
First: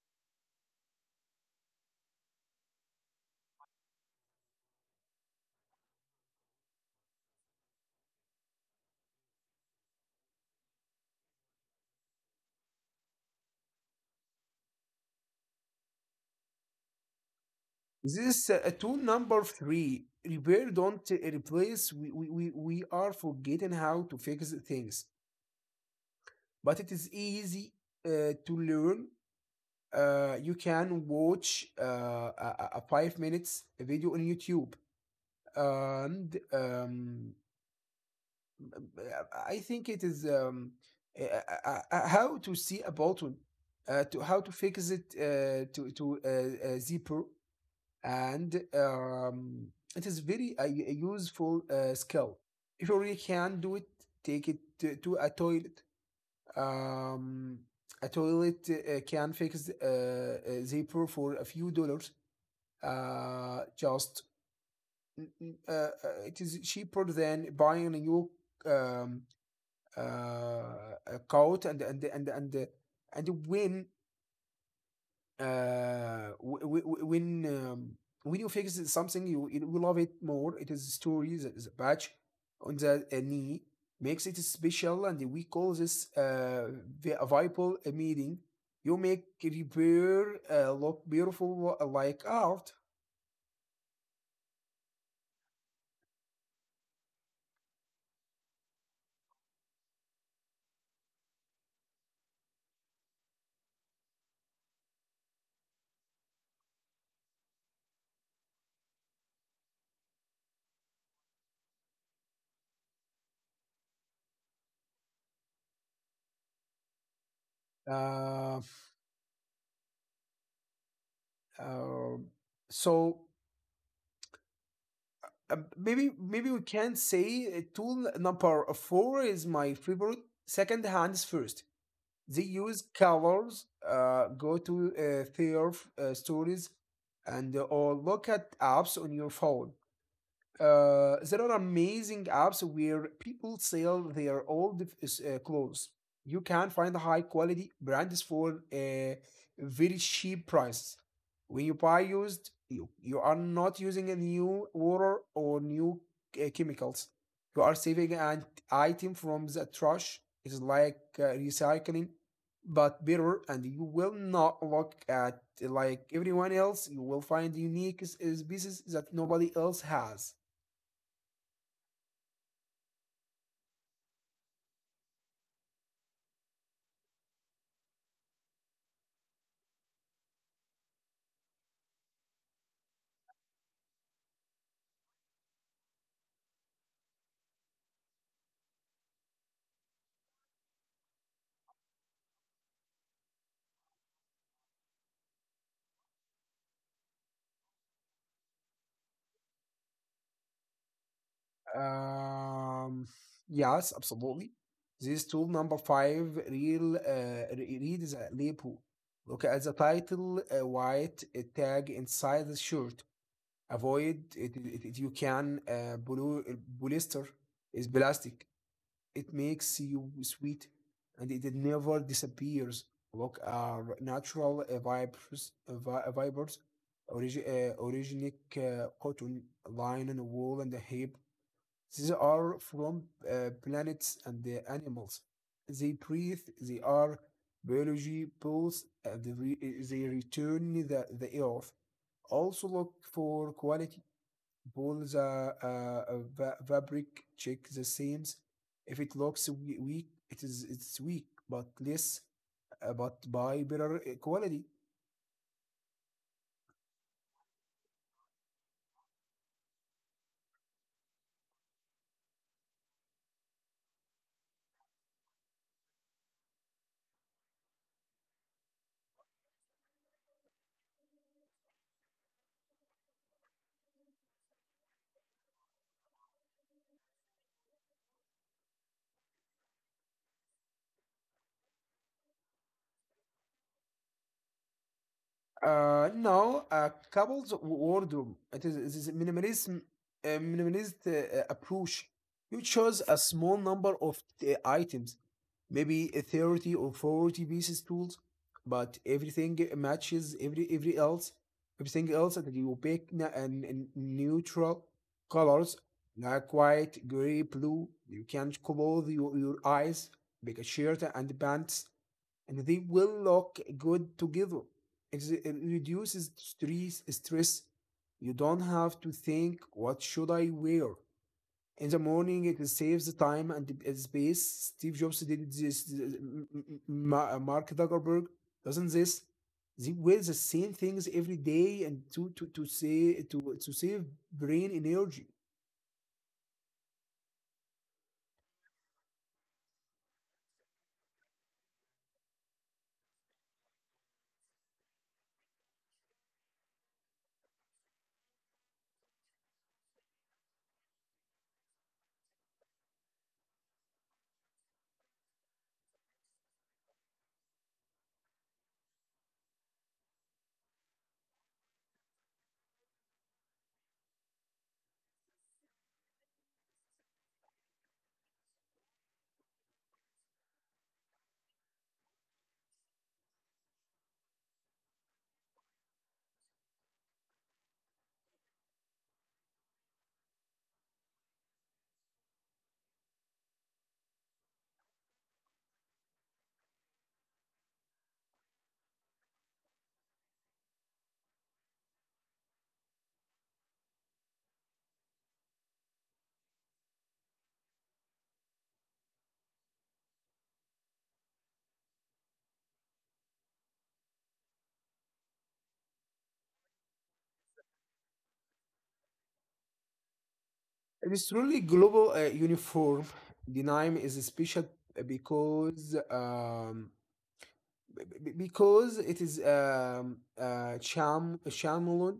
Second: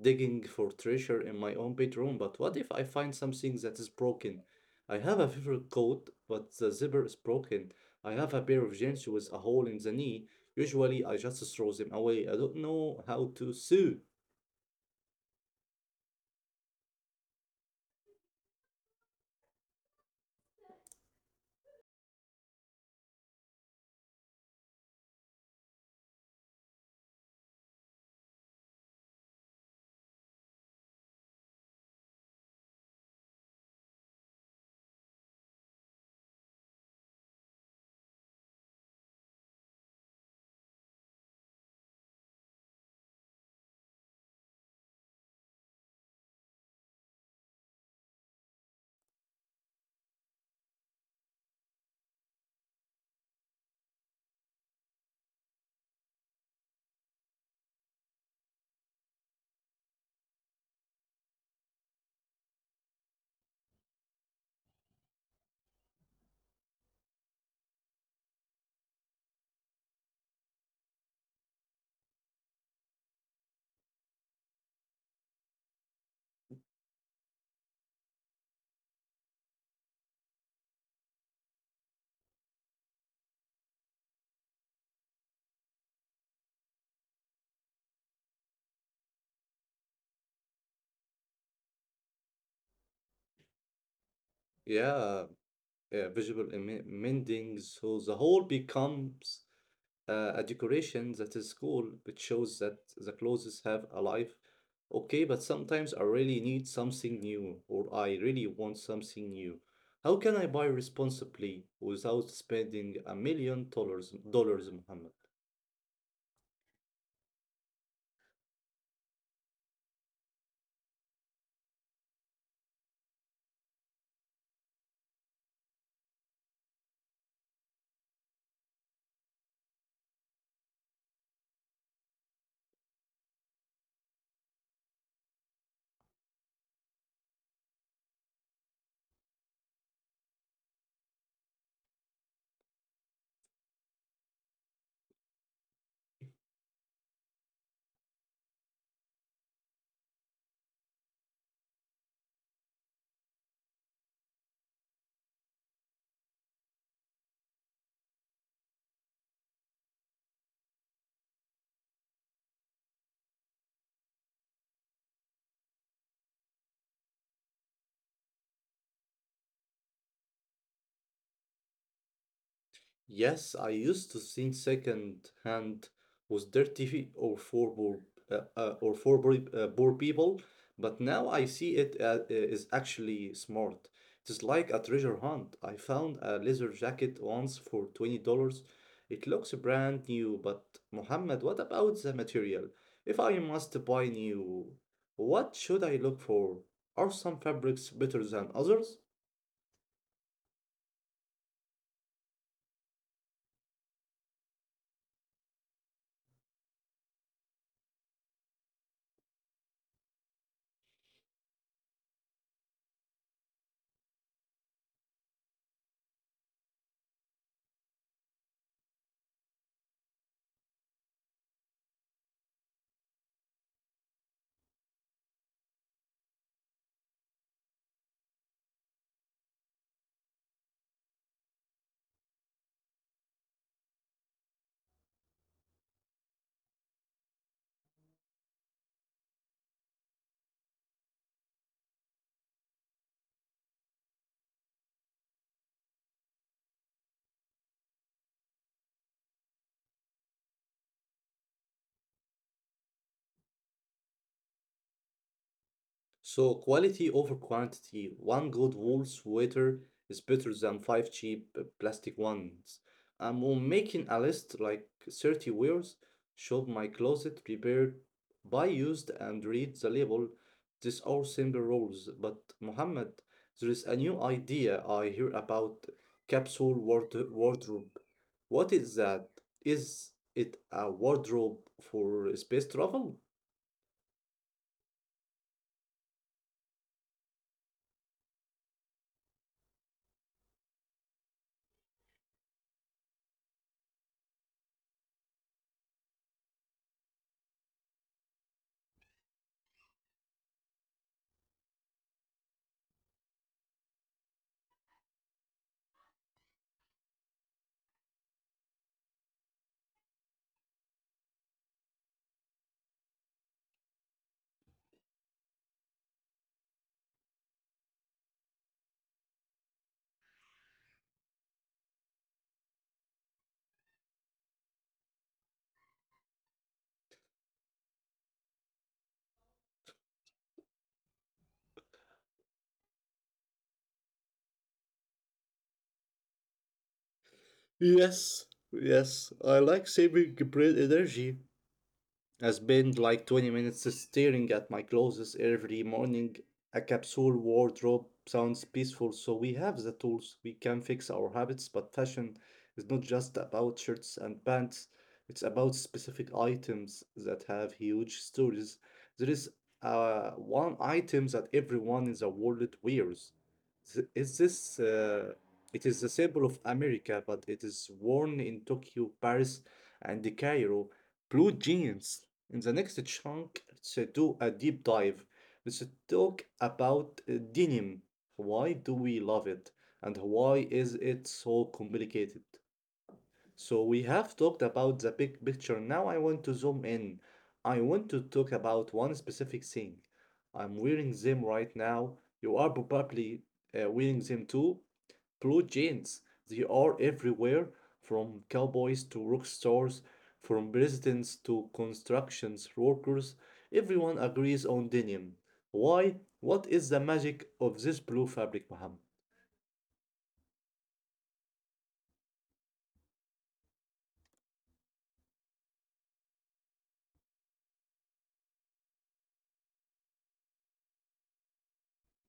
Speaker 1: digging for treasure in my own bedroom. But what if I find something that is broken? I have a favorite coat, but the zipper is broken. I have a pair of jeans with a hole in the knee. Usually, I just throw them away. I don't know how to sew.
Speaker 2: This uh, tool number three. Repair, don't uh, replace. We, we, we, we are forgetting how to fix things, but it is easy uh, to learn. Uh, you can watch uh, a a five minutes video on YouTube and um, Uh, I think it is um, uh, uh, uh, how to see a bottle, uh, to how to fix it uh, to to uh, uh, zipper, and um, it is very uh, useful uh, skill. If you really can do it, take it to, to a toilet. Um, a toilet uh, can fix uh, uh, zipper for a few dollars. Uh, just uh, uh, it is cheaper than buying a new um, uh, uh, caught, and and and and and when uh, when um, when you fix something, you you love it more. It is stories, the patch on the uh, knee makes it special, and we call this uh, a viable meeting. You make repair uh, look beautiful like art.
Speaker 1: Yeah, uh, visual em- mending. So the hole becomes uh, a decoration that is cool. It shows that the clothes have a life. Okay, but sometimes I really need something new, or I really want something new. How can I buy responsibly without spending a million dollars, dollars, Muhammad?
Speaker 2: Uh, uh, so uh, maybe maybe we can say uh, tool number four is my favorite. Second hands first. They use colors, uh, go to uh, their uh, stories, and uh, or look at apps on your phone. Uh, there are amazing apps where people sell their old uh, clothes. You can find high quality brands for a very cheap price. When you buy used, you, you are not using a new water or new uh, chemicals. You are saving an item from the trash. It's like uh, recycling, but better, and you will not look at like everyone else. You will find unique s- is pieces that nobody else has.
Speaker 1: Yes, I used to think second hand was dirty or for poor, uh, uh, or for poor, uh, poor people, but now I see it uh, uh, is actually smart. It is like a treasure hunt. I found a leather jacket once for twenty dollars. It looks brand new, but Mohammed, what about the material? If I must buy new, what should I look for? Are some fabrics better than others?
Speaker 2: Um, yes, absolutely. This tool number five real uh, re- read the label. Look at the title, uh, white uh, tag inside the shirt. Avoid it. It, it- you can uh, poly- polyester is plastic. It makes you sweet, and it never disappears. Look, are natural uh, vibers, uh, vi- fibers, origi- uh, originic uh, cotton, linen, wool, and hemp. These are from uh, planets and the animals. They breathe, they are biology both, and they re- they return the, the earth. Also look for quality, pull the uh, uh, fabric, check the seams. If it looks we- weak, it is it's weak, but less, uh, but by better uh, quality.
Speaker 1: So quality over quantity. One good wool sweater is better than five cheap uh, plastic ones. I'm on making a list like thirty wears, shop my closet, repair, buy used, and read the label. These are simple rules. But Mohammed, there is a new idea I hear about capsule ward- wardrobe. What is that? Is it a wardrobe for space travel?
Speaker 2: Uh, no, a couple's w- wardrobe. It is, it is minimalism, uh, minimalist uh, uh, approach. You choose a small number of uh, items, maybe uh, thirty or forty pieces tools, but everything matches every every else, everything else, and you pick na- and, and neutral colors like white, gray, blue. You can clothe your, your eyes, make a shirt and pants and they will look good together. It reduces stress. Stress. You don't have to think, what should I wear? In the morning, it saves the time and the space. Steve Jobs did this. Mark Zuckerberg doesn't this. They wear the same things every day and to to to save to to save brain energy.
Speaker 1: Yes, yes, I like saving great energy. I spend like twenty minutes staring at my clothes every morning. A capsule wardrobe sounds peaceful, so we have the tools. We can fix our habits, but fashion is not just about shirts and pants. It's about specific items that have huge stories. There is uh, one item that everyone in the world wears. Th- Is this? Uh, it is the symbol of America, but it is worn in Tokyo, Paris, and Cairo. Blue jeans. In the next chunk, let's do a deep dive. Let's talk about uh, denim. Why do we love it? And why is it so complicated? So, we have talked about the big picture. Now, I want to zoom in. I want to talk about one specific thing. I'm wearing them right now. You are probably uh, wearing them too. Blue jeans, they are everywhere from cowboys to rock stars, from presidents to construction workers. Everyone agrees on denim. Why? What is the magic of this blue fabric, Muhammad?
Speaker 2: It is truly global uh, uniform. The name is special uh, because um, b- because it is um, uh, sham Shyamalan.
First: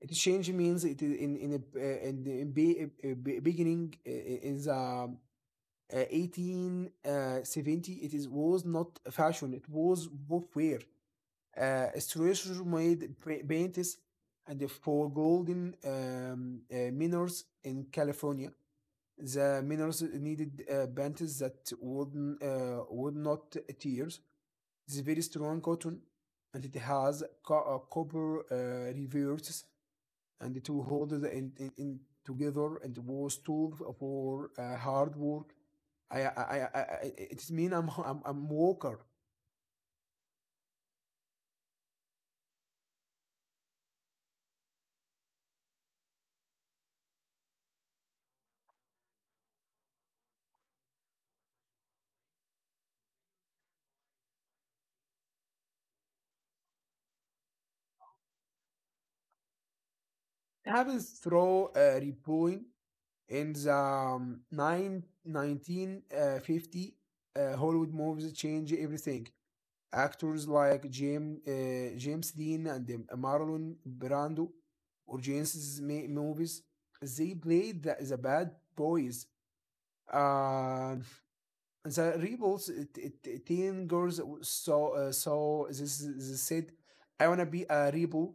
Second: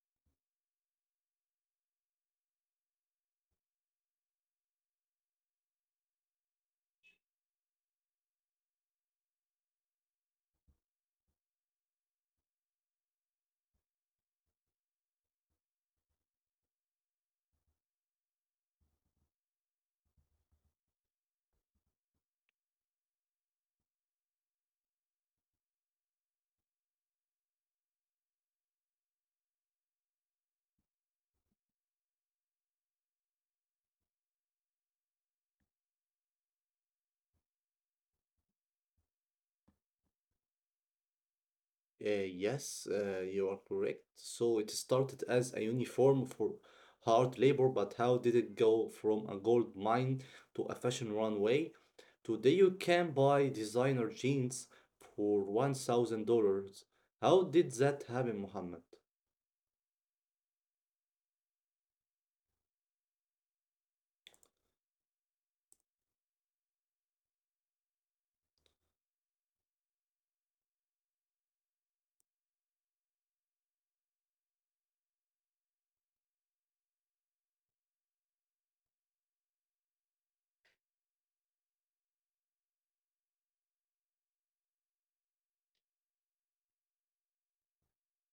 Speaker 2: It change means it is in in a, uh, in the in be, uh, uh, be- beginning uh, in the um, uh, eighteen uh, seventy. It is was not a fashion, it was both wear, uh, Strasser made pa- paintings and for golden um, uh, miners in California. The miners needed uh, paintings that would uh, would not tear. It's very strong cotton, and it has co- uh, copper uh, reverses, and the two hold it in, in, in together, and was tool for uh, hard work. I, I, I, I it means I'm, I'm, I'm worker.
Speaker 1: Uh, yes, uh, you are correct. So it started as a uniform for hard labor, but how did it go from a gold mine to a fashion runway? Today you can buy designer jeans for one thousand dollars. How did that happen, Mohammed?
Speaker 2: It happens through uh, repoing in the um, nine, nineteen uh, fifty. uh, Hollywood movies change everything. Actors like James, uh, James Dean and um, Marlon Brando or James's movies, they played the, the bad boys. Uh, the rebels, it, it, it- teen girls, so uh, so this, this said, I want to be a rebel.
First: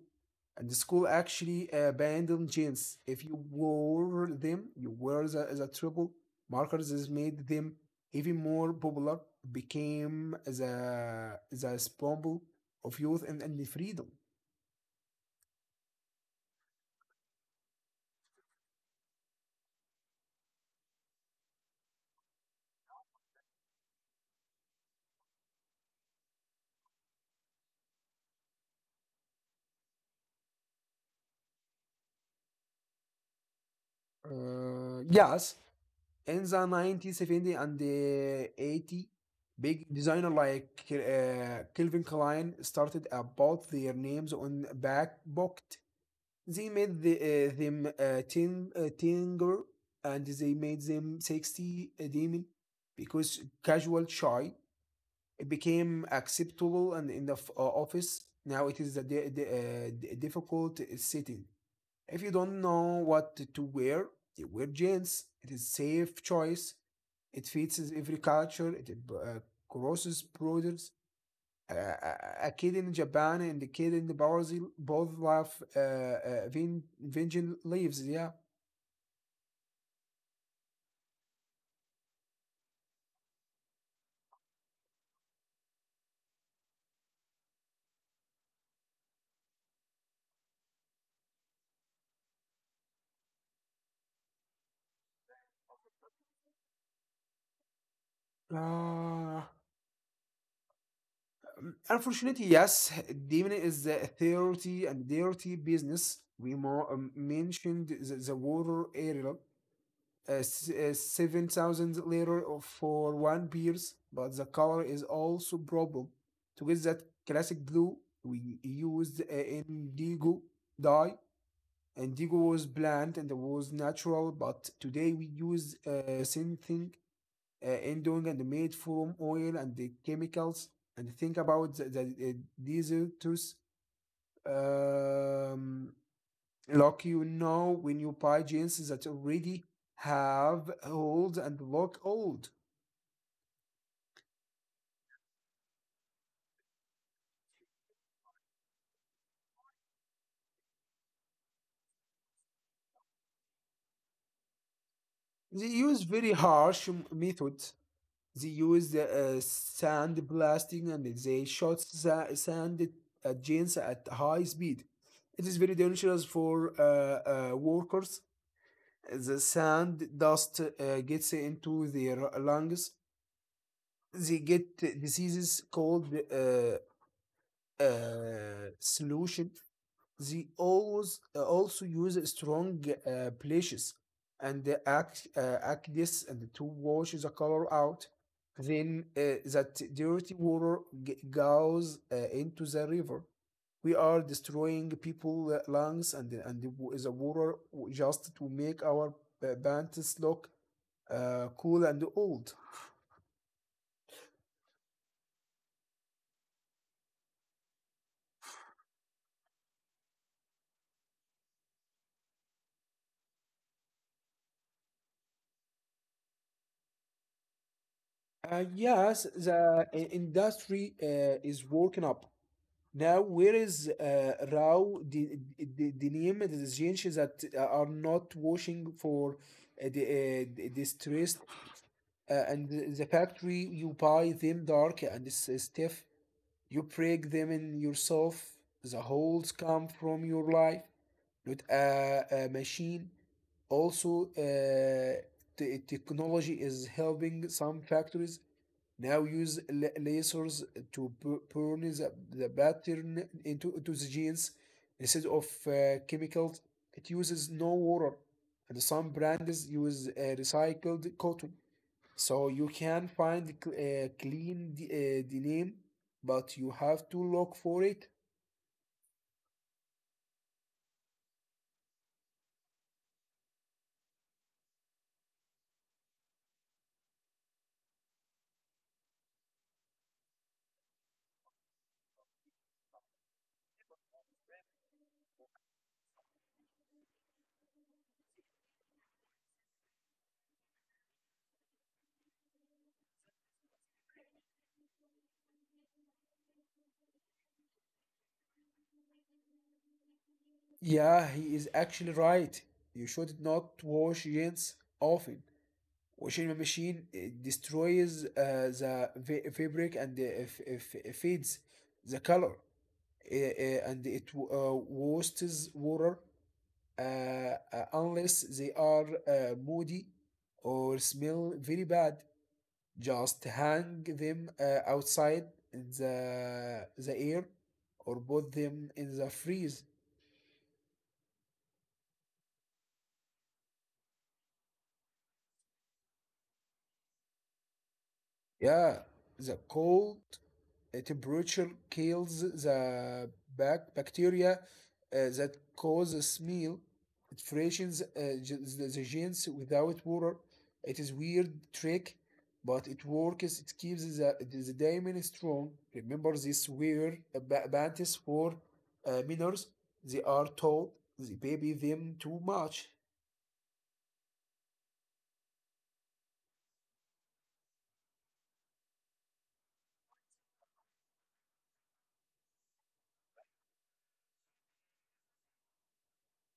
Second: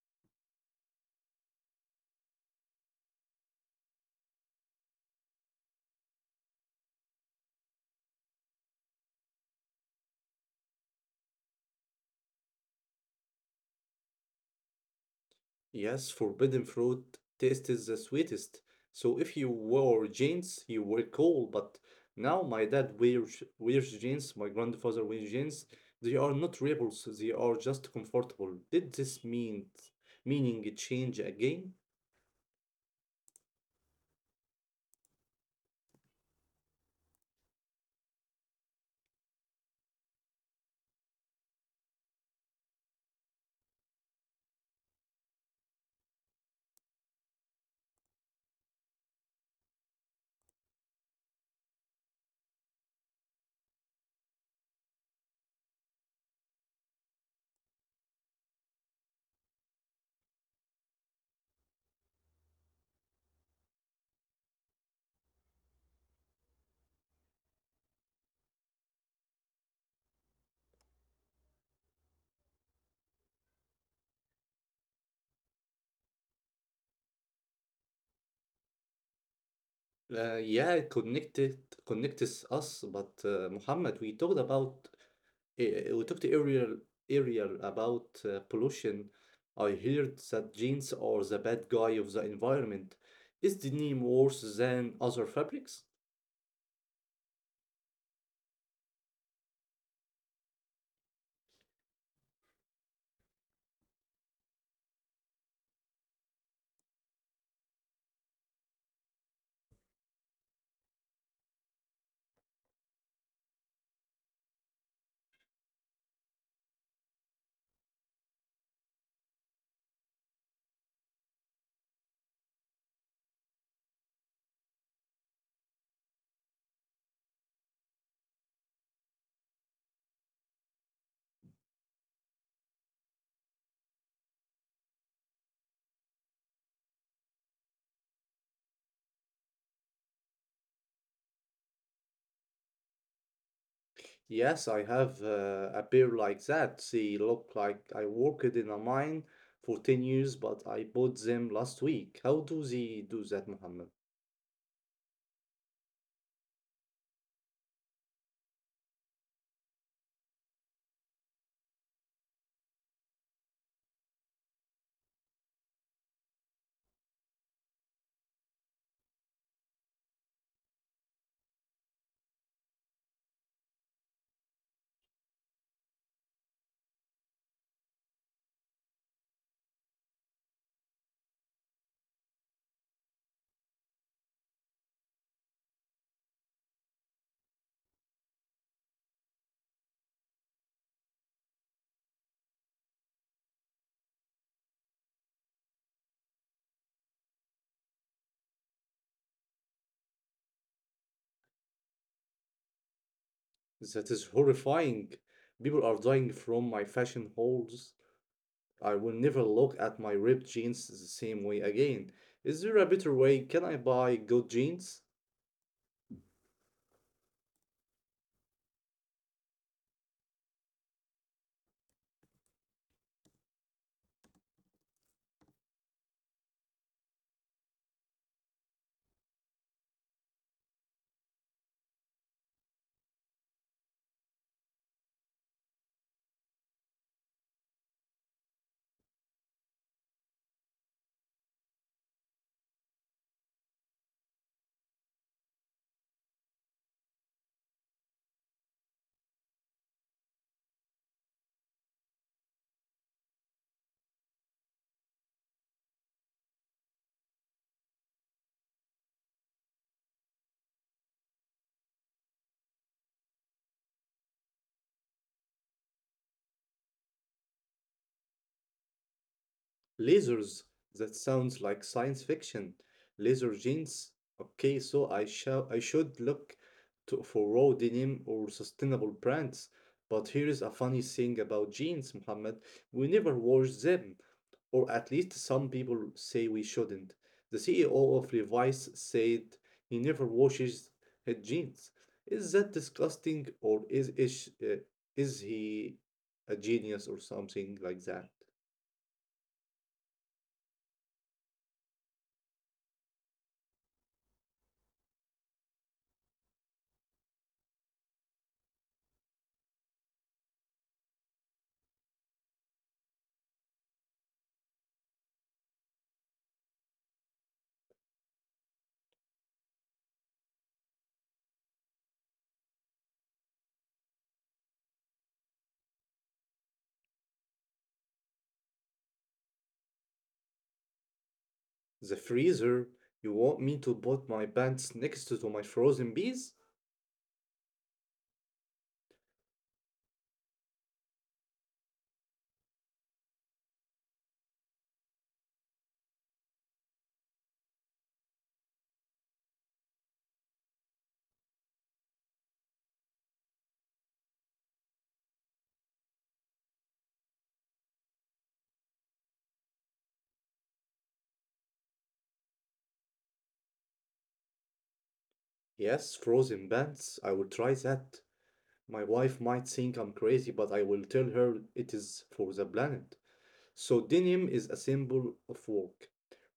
Speaker 2: And the school actually abandoned jeans. If you wore them, you were the, the triple markers. This made them even more popular, became the the symbol of youth and, and freedom.
Speaker 1: Yes, forbidden fruit taste is the sweetest. So if you wore jeans, you were cool. But now my dad wears wears jeans, my grandfather wears jeans. They are not rebels, they are just comfortable. Did this mean meaning change again?
Speaker 2: Uh, yes, in the nineteen seventy and the eighty, big designer like uh, Calvin Klein started about their names on back pocket. They made the, uh, them uh, ten, uh, Tinger, and they made them sixty uh, Demon, because casual shy it became acceptable. And in the uh, office now, it is a di- di- uh, difficult setting. If you don't know what to wear, you wear jeans. It is safe choice. It fits every culture. It uh, crosses borders. Uh, a kid in Japan and a kid in Brazil both love uh, uh, Vengeance Leaves. Yeah.
Speaker 1: Uh, yeah, connected connects us, but uh, Muhammad, we talked about uh, we talked earlier earlier about uh, pollution. I heard that jeans are the bad guy of the environment. Is denim worse than other fabrics?
Speaker 2: Uh, Unfortunately, yes, demon is a dirty and dirty business. We more, um, mentioned the, the water area. uh, uh, seven thousand liter for one beers, but the color is also problem. To get that classic blue, we used uh, indigo dye. Indigo was bland and was natural, but today we use uh, synthetic uh, endong, and made from oil and the chemicals. And think about the, the, uh, these uh, um, Lock, you know, when you buy jeans that already have holes and look old.
Speaker 1: Yes, I have uh, a pair like that. They look like I worked in a mine for ten years, but I bought them last week. How do they do that, Muhammad?
Speaker 2: They use very harsh m- method. They use the uh, sand blasting, and they shot sa- sand at jeans at high speed. It is very dangerous for uh, uh, workers. The sand dust uh, gets into their lungs. They get diseases called uh, uh, solution. They always uh, also use strong uh, bleaches and uh, act, uh, aqueous and to wash the color out. Then uh, that dirty water g- goes uh, into the river. We are destroying people uh, lungs and and the, wa- the water w- just to make our uh, pants look uh, cool and old.
Speaker 1: That is horrifying. People are dying from my fashion holes. I will never look at my ripped jeans the same way again. Is there a better way? Can I buy good jeans?
Speaker 2: Uh, yes, the i- industry uh, is working up. Now, where is uh, Rao D- D- Dinim, the Gentians that are not washing for uh, the uh, distressed, uh, and the the factory. You buy them dark and s- stiff, you break them in yourself. The holes come from your life, not a, a machine. Also, uh, te- technology is helping some factories now use la- lasers to bu- burn the, the pattern into, into the genes instead of uh, chemicals. It uses no water, and some brands use uh, recycled cotton. So you can find cl- uh, clean the, uh, the name, but you have to look for it.
Speaker 1: Lasers. That sounds like science fiction. Laser genes. Okay, so I shall I should look to, for raw denim or sustainable brands. But here is a funny thing about genes, Muhammad. We never wash them, or at least some people say we shouldn't. The C E O of Levi's said he never washes his jeans. Is that disgusting, or is is, uh, is he a genius or something like that?
Speaker 2: Yeah, he is actually right. You should not wash jeans often. Washing machine uh, destroys uh, the fa- fabric and uh, f- f- fades the color, uh, uh, and it w- uh, wastes water, uh, uh, unless they are uh, moody or smell very bad. Just hang them uh, outside in the the air, or put them in the freeze.
Speaker 1: The freezer? You want me to put my pants next to my frozen peas?
Speaker 2: Yeah, the cold uh, temperature kills the bac- bacteria uh, that causes meal. It freshens uh, ge- the, the genes without water. It is weird trick, but it works. It keeps the, the diamond strong. Remember this weird uh, ba- bantis for uh, minors. They are told they baby them too much.
Speaker 1: Yes, frozen pants. I will try that. My wife might think I'm crazy, but I will tell her it is for the planet. So, denim is a symbol of work,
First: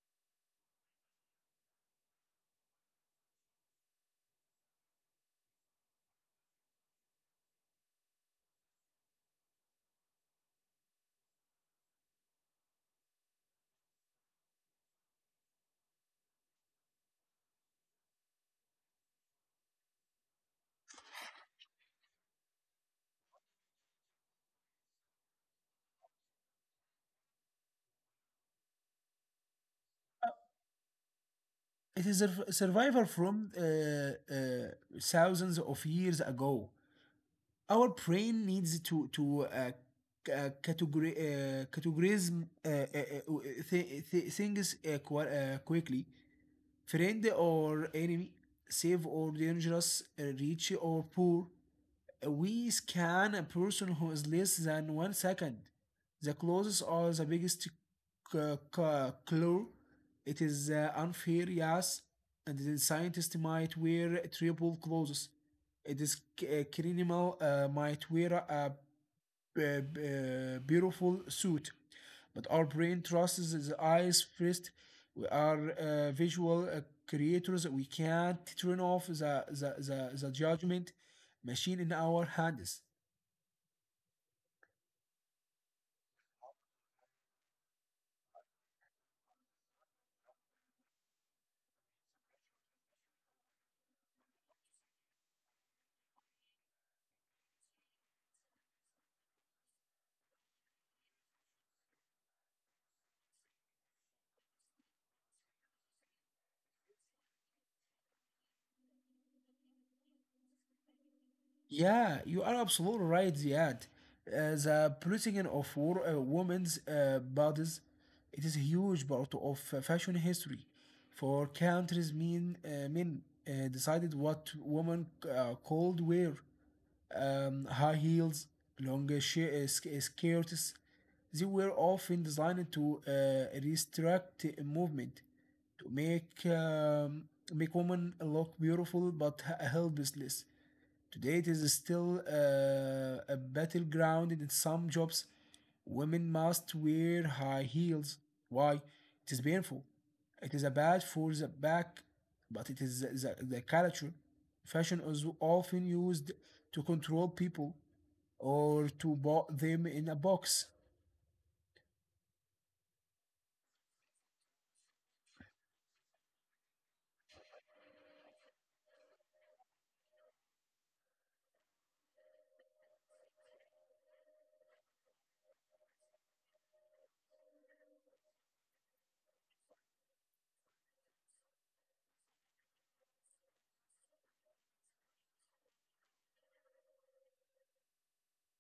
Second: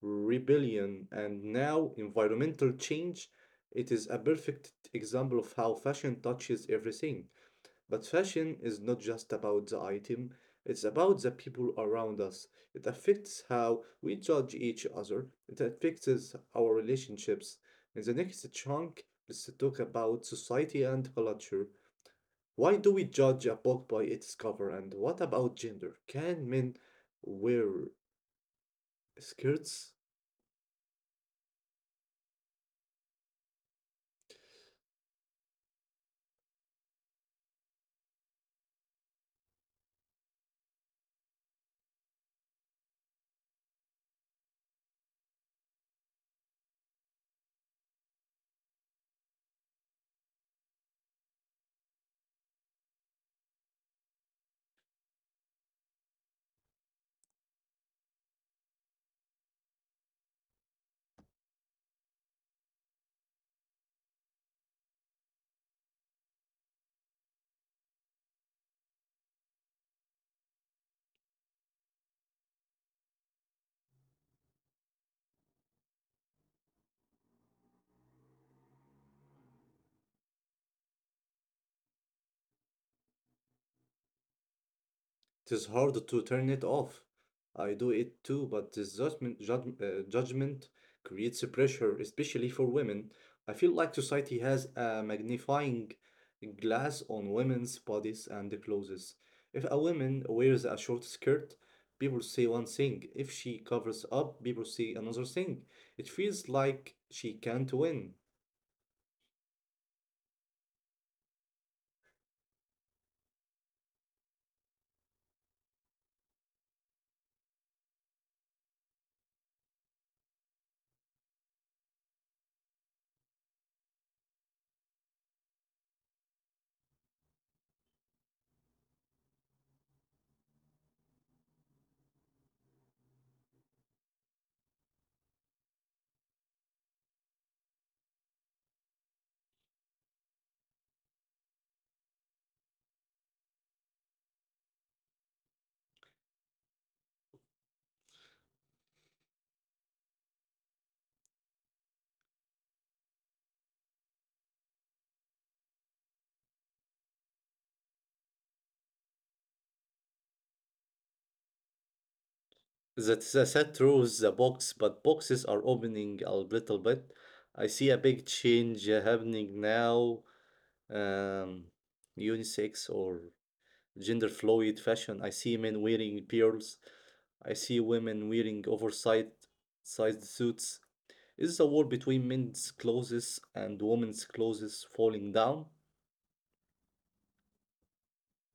Speaker 1: rebellion, and now environmental change. It is a perfect example of how fashion touches everything. But fashion is not just about the item, it's about the people around us. It affects how we judge each other, it affects our relationships. In the next chunk, let's talk about society and culture. Why do we judge a book by its cover? And what about gender? Can men wear skirts?
Speaker 2: It is a survivor from uh, uh, thousands of years ago. Our brain needs to to uh, c- uh, categori- uh, categorize uh, uh, uh, th- th- things uh, qu- uh, quickly. Friend or enemy, safe or dangerous, uh, rich or poor. We scan a person who is less than one second. The closest or the biggest c- c- clue. It is uh, unfair, yes, and the scientist might wear triple clothes. It is c- a criminal uh, might wear a uh, uh, beautiful suit. But our brain trusts the eyes first. We are uh, visual uh, creators. We can't turn off the, the, the, the judgment machine in our hands.
Speaker 1: It is hard to turn it off. I do it too, but this judgment, judg- uh, judgment creates a pressure, especially for women. I feel like society has a magnifying glass on women's bodies and clothes. If a woman wears a short skirt, people say one thing. If she covers up, people say another thing. It feels like she can't win.
Speaker 2: Yeah, you are absolutely right, Ziad. Uh, the policing of wo- uh, women's uh, bodies, it is a huge part of uh, fashion history. For countries, men, uh, men uh, decided what women uh, called wear. Um, high heels, long uh, sh- uh, sk- uh, skirts, they were often designed to uh, restrict movement, to make um, make women look beautiful but h- helpless. Today, it is still uh, a battleground in some jobs. Women must wear high heels. Why? It is painful. It is bad for the back, but it is the, the, the culture. Fashion is often used to control people or to put them in a box.
Speaker 1: That's the set rules the box, but boxes are opening a little bit. I see a big change uh, happening now. Um, unisex or gender fluid fashion. I see men wearing pearls. I see women wearing oversized sized suits. Is the wall between men's clothes and women's clothes falling down?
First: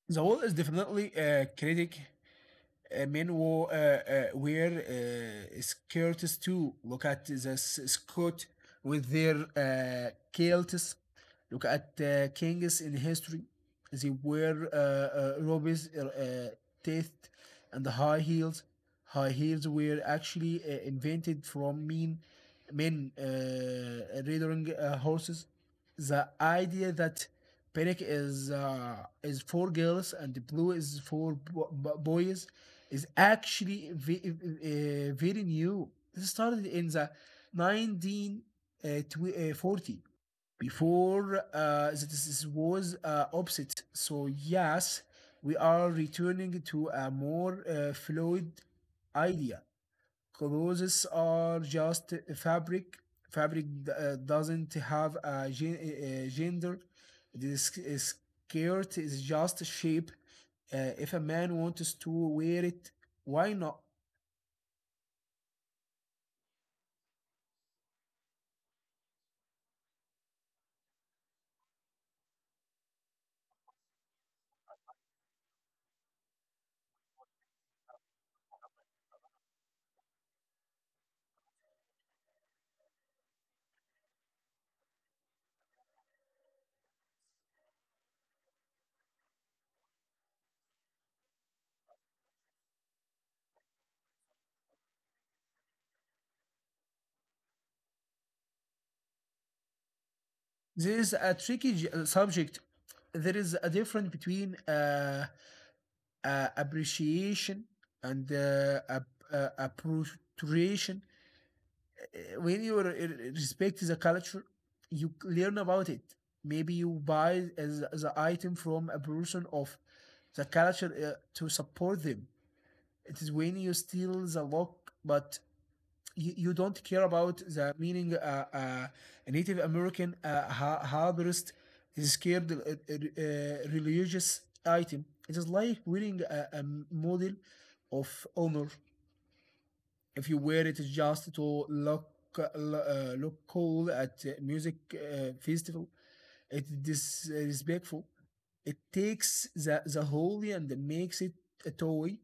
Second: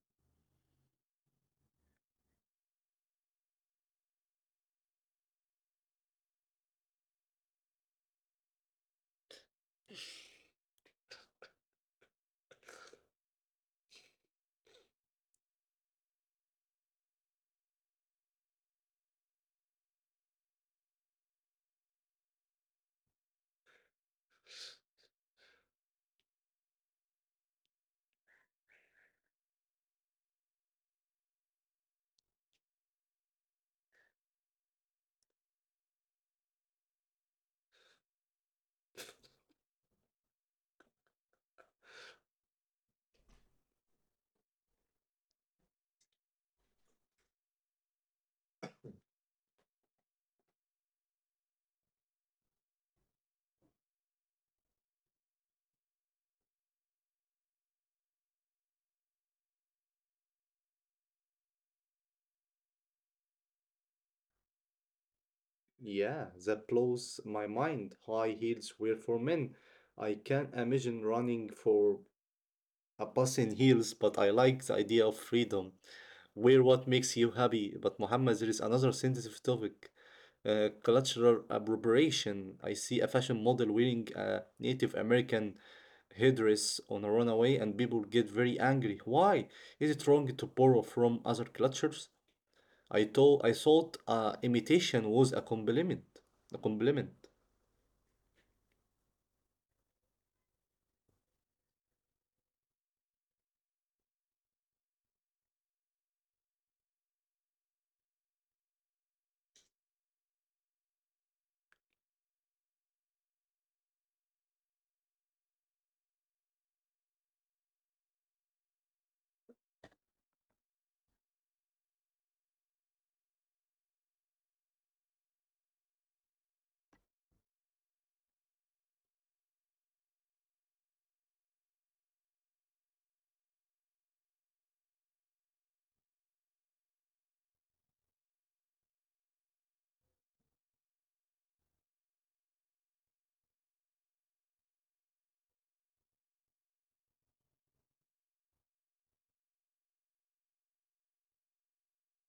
Speaker 2: The world is definitely a critic. Uh, men wore, uh, uh, wear uh, skirts too. Look at the Scot with their uh, kilts. Look at uh, kings in history. They wear uh, uh, robes, uh, uh, teeth, and high heels. High heels were actually uh, invented from men, men uh, rearing uh, horses. The idea that pink is uh, is for girls and blue is for bo- bo- boys is actually ve- uh, very new. It started in the nineteen forty. Before uh, this was uh, opposite. So yes, we are returning to a more uh, fluid idea. Clothes are just fabric. Fabric uh, doesn't have a, gen- a gender. This skirt is just shape. Uh, if a man wants to wear it, why not?
Speaker 1: Yeah, that blows my mind. High heels were for men. I can imagine running for Abbas in heels, but I like the idea of freedom. Wear what makes you happy. But Muhammad, there is another sensitive topic. Uh, cultural appropriation. I see a fashion model wearing a Native American headdress on a runway, and people get very angry. Why? Is it wrong to borrow from other cultures? I thought I thought uh, imitation was a compliment. A compliment.
Speaker 2: This is a tricky j- uh, subject. There is a difference between uh, uh, appreciation and uh, ap- uh, appropriation. Uh, when you uh, respect the culture, you learn about it. Maybe you buy as the item from a person of the culture uh, to support them. It is when you steal the lock, but you, you don't care about the meaning. Uh, uh, a Native American uh, har- harborist is scared uh, uh, religious item. It is like wearing a, a model of honor. If you wear it just to look uh, look cool at a music uh, festival, it is disrespectful. It takes the, the holy and makes it a toy.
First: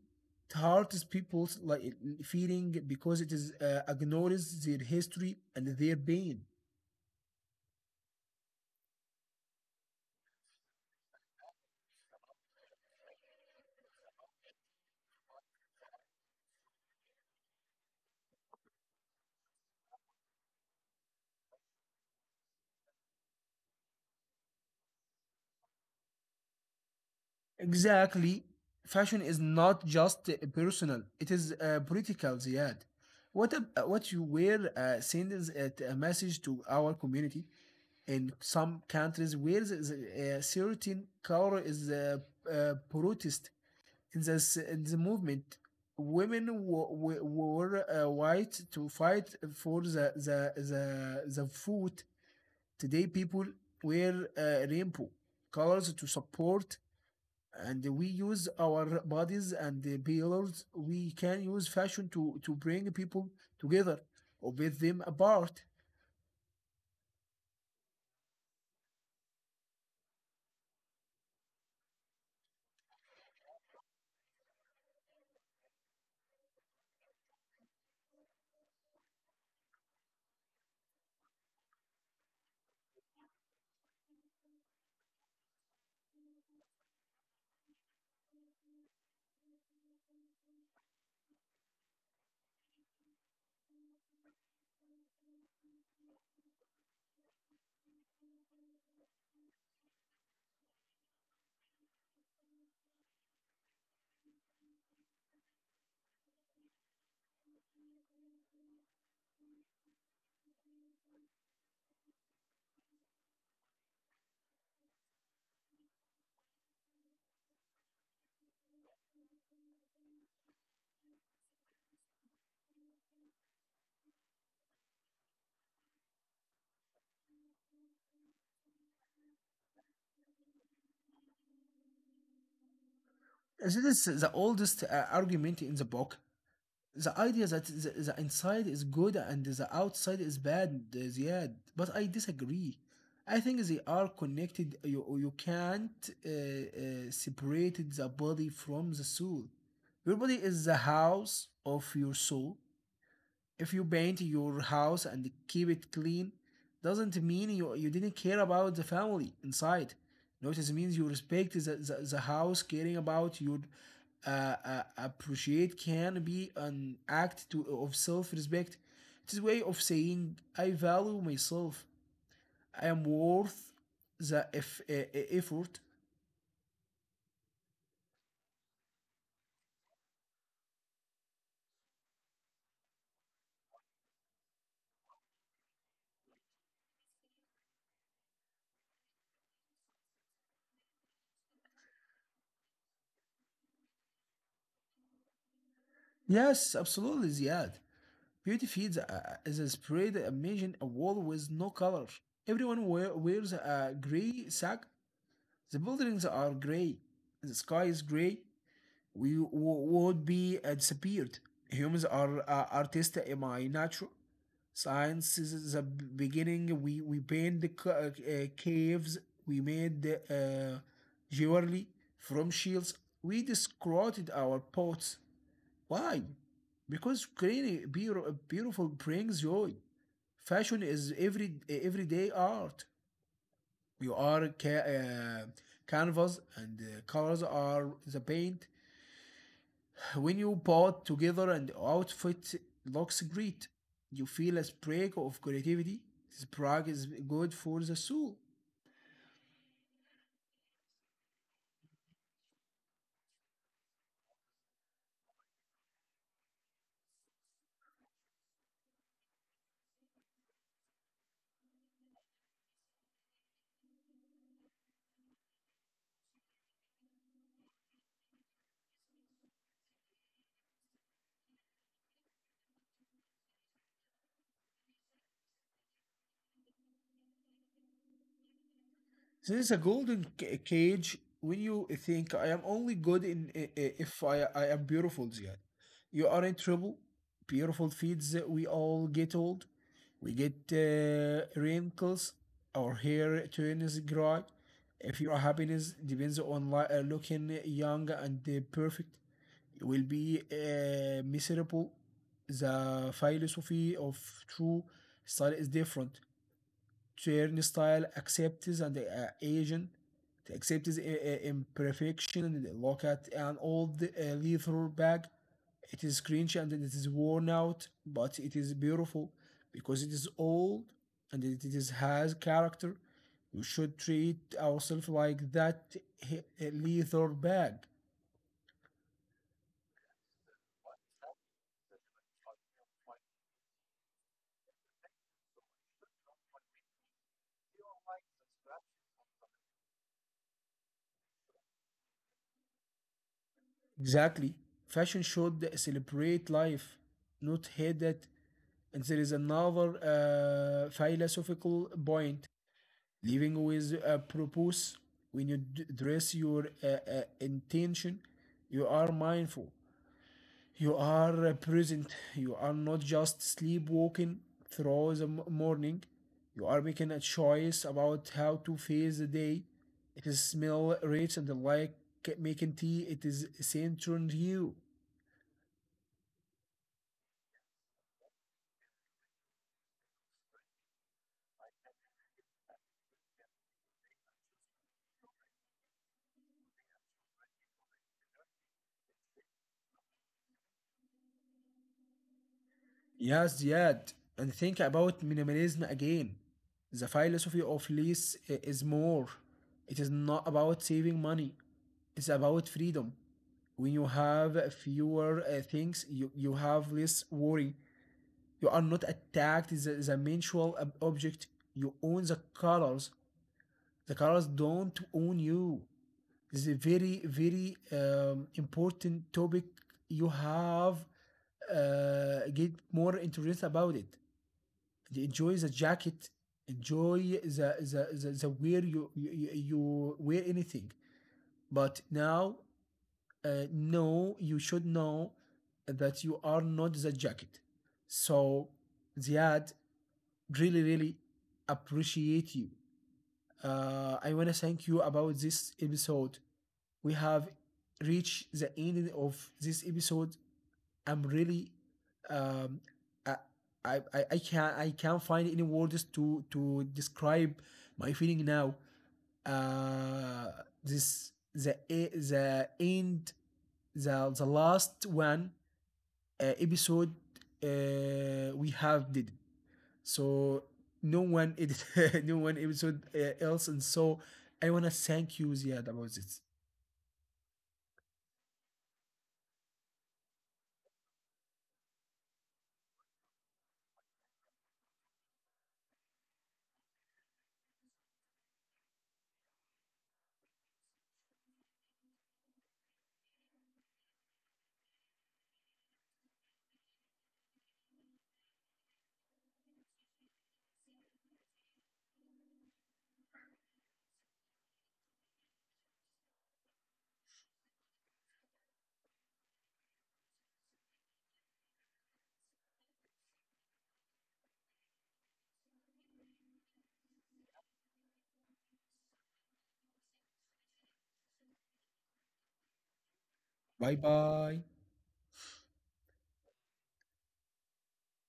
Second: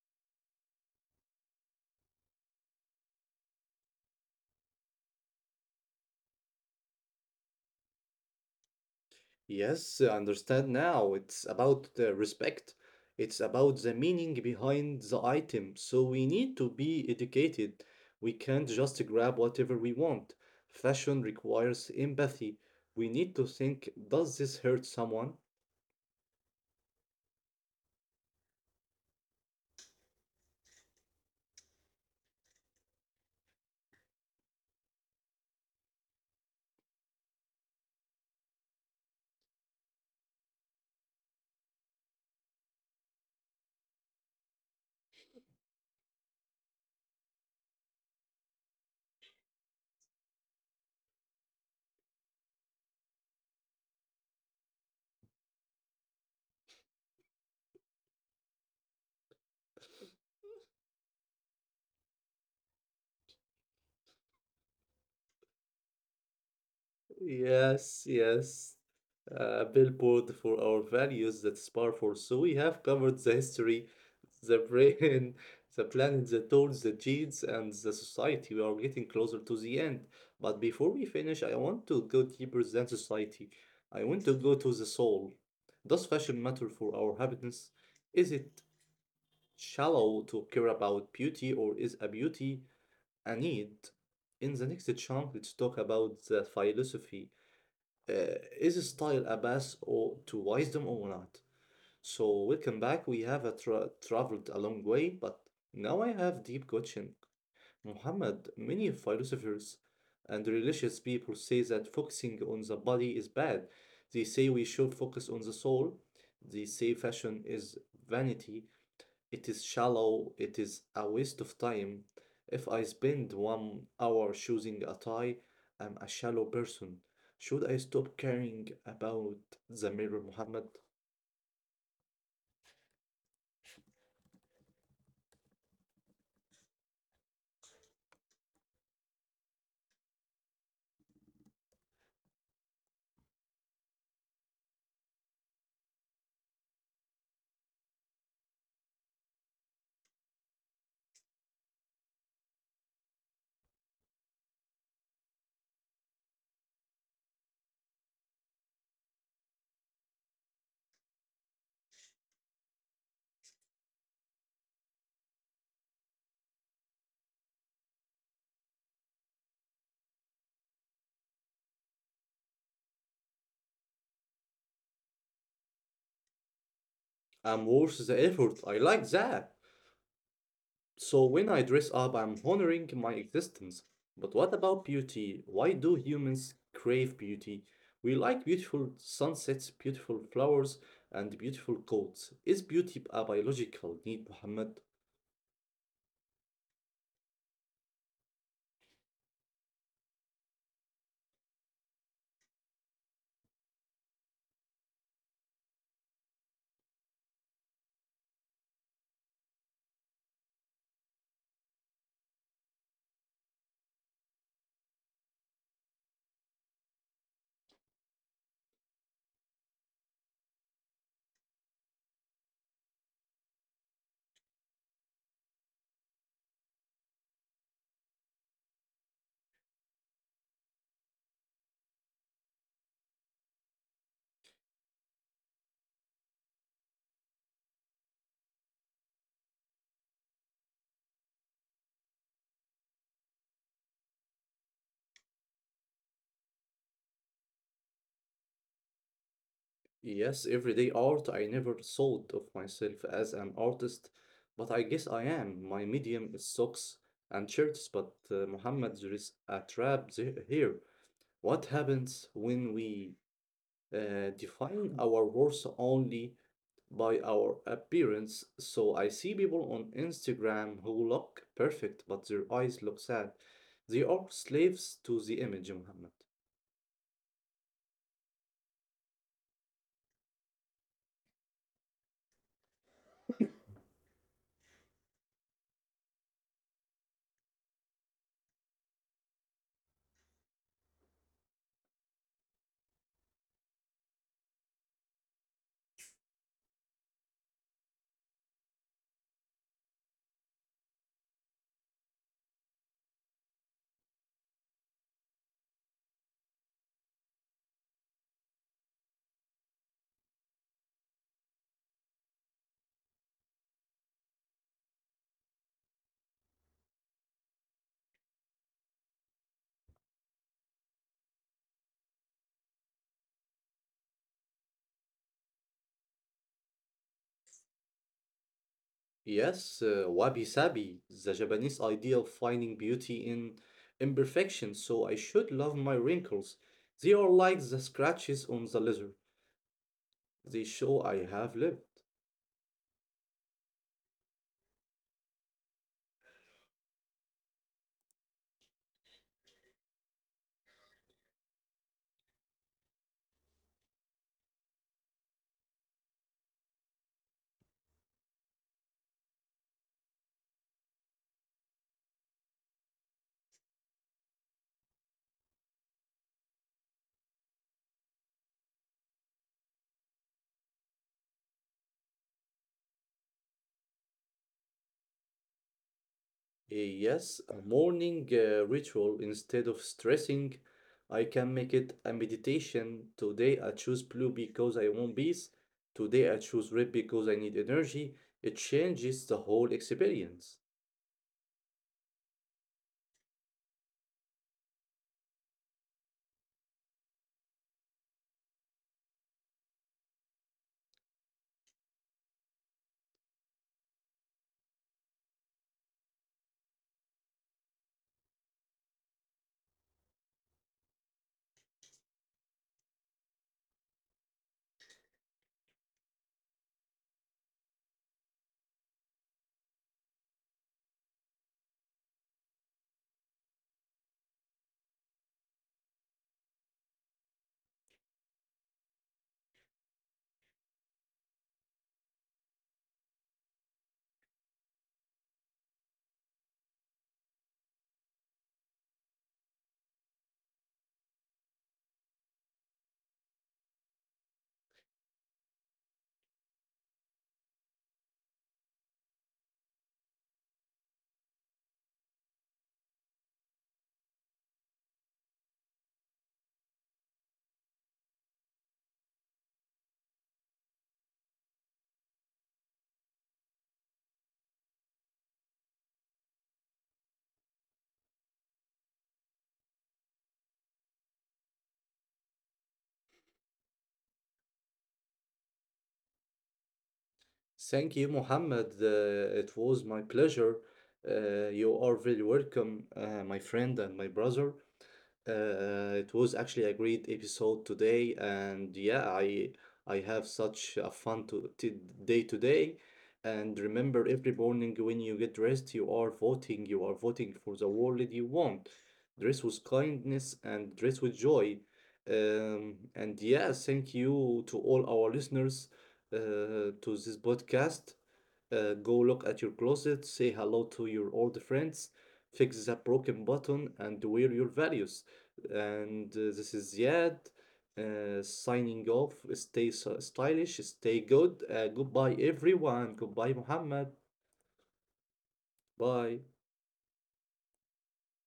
Speaker 2: It hurts people's like feeling because it is uh, ignores their history and their pain.
Speaker 1: Yes, I understand now. It's about the respect. It's about the meaning behind the item. So we need to be educated. We can't just grab whatever we want. Fashion requires empathy. We need to think, does this hurt someone?
Speaker 2: Exactly. Fashion is not just uh, personal, it is uh, political, Ziad. What, ab- uh, what you wear uh, sends it a message to our community. In some countries, where a certain color is uh, uh, protest in the, s- in the movement, women wo- wo- wore uh, white to fight for the, the, the, the food. Today, people wear uh, rainbow colors to support, and we use our bodies and the pillars. We can use fashion to to bring people together or with them apart.
Speaker 1: Yes, yes. A billboard for our values that's powerful. So we have covered the history, the brain, the planet, the tools, the genes, and the society. We are getting closer to the end. But before we finish, I want to go deeper than society. I want to go to the soul. Does fashion matter for our happiness? Is it shallow to care about beauty, or is a beauty a need? In the next chunk, let's talk about the philosophy uh, is style a path or to wisdom or not? So welcome back. We have a tra- traveled a long way, but now I have deep question. Muhammad, many philosophers and religious people say that focusing on the body is bad. They say we should focus on the soul. They say fashion is vanity. It is shallow, it is a waste of time. If I spend one hour choosing a tie, I'm a shallow person. Should I stop caring about the mirror, Muhammad?
Speaker 2: This is the oldest uh, argument in the book. The idea that the, the inside is good and the outside is bad. Yeah, but I disagree. I think they are connected. You, you can't uh, uh, separate the body from the soul. Your body is the house of your soul. If you paint your house and keep it clean, doesn't mean you, you didn't care about the family inside, notice means you respect the, the, the house. Caring about your uh, uh, appreciate can be an act to, of self-respect. It's a way of saying I value myself. I am worth the eff- e- e- effort.
Speaker 1: I'm worth the effort. I like that. So when I dress up, I'm honoring my existence. But what about beauty? Why do humans crave beauty? We like beautiful sunsets, beautiful flowers, and beautiful coats. Is beauty a biological need, Muhammad?
Speaker 2: Yes, absolutely, Ziad. Beauty Feeds uh, is a spread. Imagine a wall with no color. Everyone wear, wears a gray sack. The buildings are gray. The sky is gray. We w- would be uh, disappeared. Humans are uh, artists. Am I natural? Science is the beginning. We we paint the ca- uh, caves. We made the, uh, jewelry from shields. We discarded our pots. Why? Because creating beautiful brings joy. Fashion is every everyday art. You are ca- uh, canvas and uh, colors are the paint. When you put together and outfit looks great, you feel a spark of creativity. Spark is good for the soul.
Speaker 1: Yes, everyday art. I never thought of myself as an artist, but I guess I am. My medium is socks and shirts, but uh, Muhammad, there is a trap the- here. What happens when we uh, define our worth only by our appearance? So I see people on Instagram who look perfect, but their eyes look sad. They are slaves to the image, Muhammad.
Speaker 2: There is a golden ca- cage. When you think, I am only good in i- i- if I, I am beautiful, Ziad, you are in trouble. Beautiful feeds that we all get old. We get uh, wrinkles. Our hair turns gray. If your happiness depends on li- uh, looking young and uh, perfect, you will be uh, miserable. The philosophy of true style is different. Turnstile accepts and the uh, agent accepts i- i- imperfection. Look at an old uh, leather bag. It is cringe and it is worn out, but it is beautiful, because it is old and it is has character. We should treat ourselves like that leather bag.
Speaker 1: Yes, uh, wabi-sabi, the Japanese idea of finding beauty in imperfection, so I should love my wrinkles. They are like the scratches on the leather. They show I have lived.
Speaker 2: Exactly. Fashion should celebrate life, not hate it. And there is another uh, philosophical point. Living with a purpose, when you d- dress your uh, uh, intention, you are mindful. You are uh, present. You are not just sleepwalking through the m- morning. You are making a choice about how to face the day. It is smell rich and like making tea. It is centering you.
Speaker 1: Uh, yes, a morning uh, ritual instead of stressing, I can make it a meditation. Today I choose blue because I want peace. Today I choose red because I need energy. It changes the whole experience.
Speaker 2: Yes, yet, and think about minimalism again. The philosophy of less i- is more. It is not about saving money, it's about freedom. When you have fewer uh, things, you, you have less worry. You are not attacked as a, as a mensual ob- object. You own the colors. The colors don't own you. This is a very, very um, important topic. You have uh, get more interested about it. Enjoy the jacket, enjoy the the the, the wear. You, you you wear anything, but now uh, no, you should know that you are not the jacket. So, Ziad, really really appreciate you. uh, I want to thank you about this episode. We have reached the end of this episode. I'm really um, I, I I I can't I can't find any words to to describe my feeling now. Uh, this the e- the end, the the last one uh, episode uh, we have did, so no one edit no one episode uh, else. And so I wanna thank you, Ziad, about this.
Speaker 1: Thank you, Mohammed. Uh, it was my pleasure. Uh, you are very welcome, uh, my friend and my brother. Uh, it was actually a great episode today, and yeah, I I have such a fun to, to day today. And remember, every morning when you get dressed, you are voting. You are voting for the world you want. Dress with kindness and dress with joy. Um, and yeah, thank you to all our listeners uh, to this podcast. Uh, go look at your closet, say hello to your old friends, fix that broken button, and wear your values. And uh, this is Ziad uh, signing off. Stay so stylish, stay good. Uh, goodbye, everyone. Goodbye, Muhammad.
Speaker 2: Bye bye.
Speaker 1: Bye.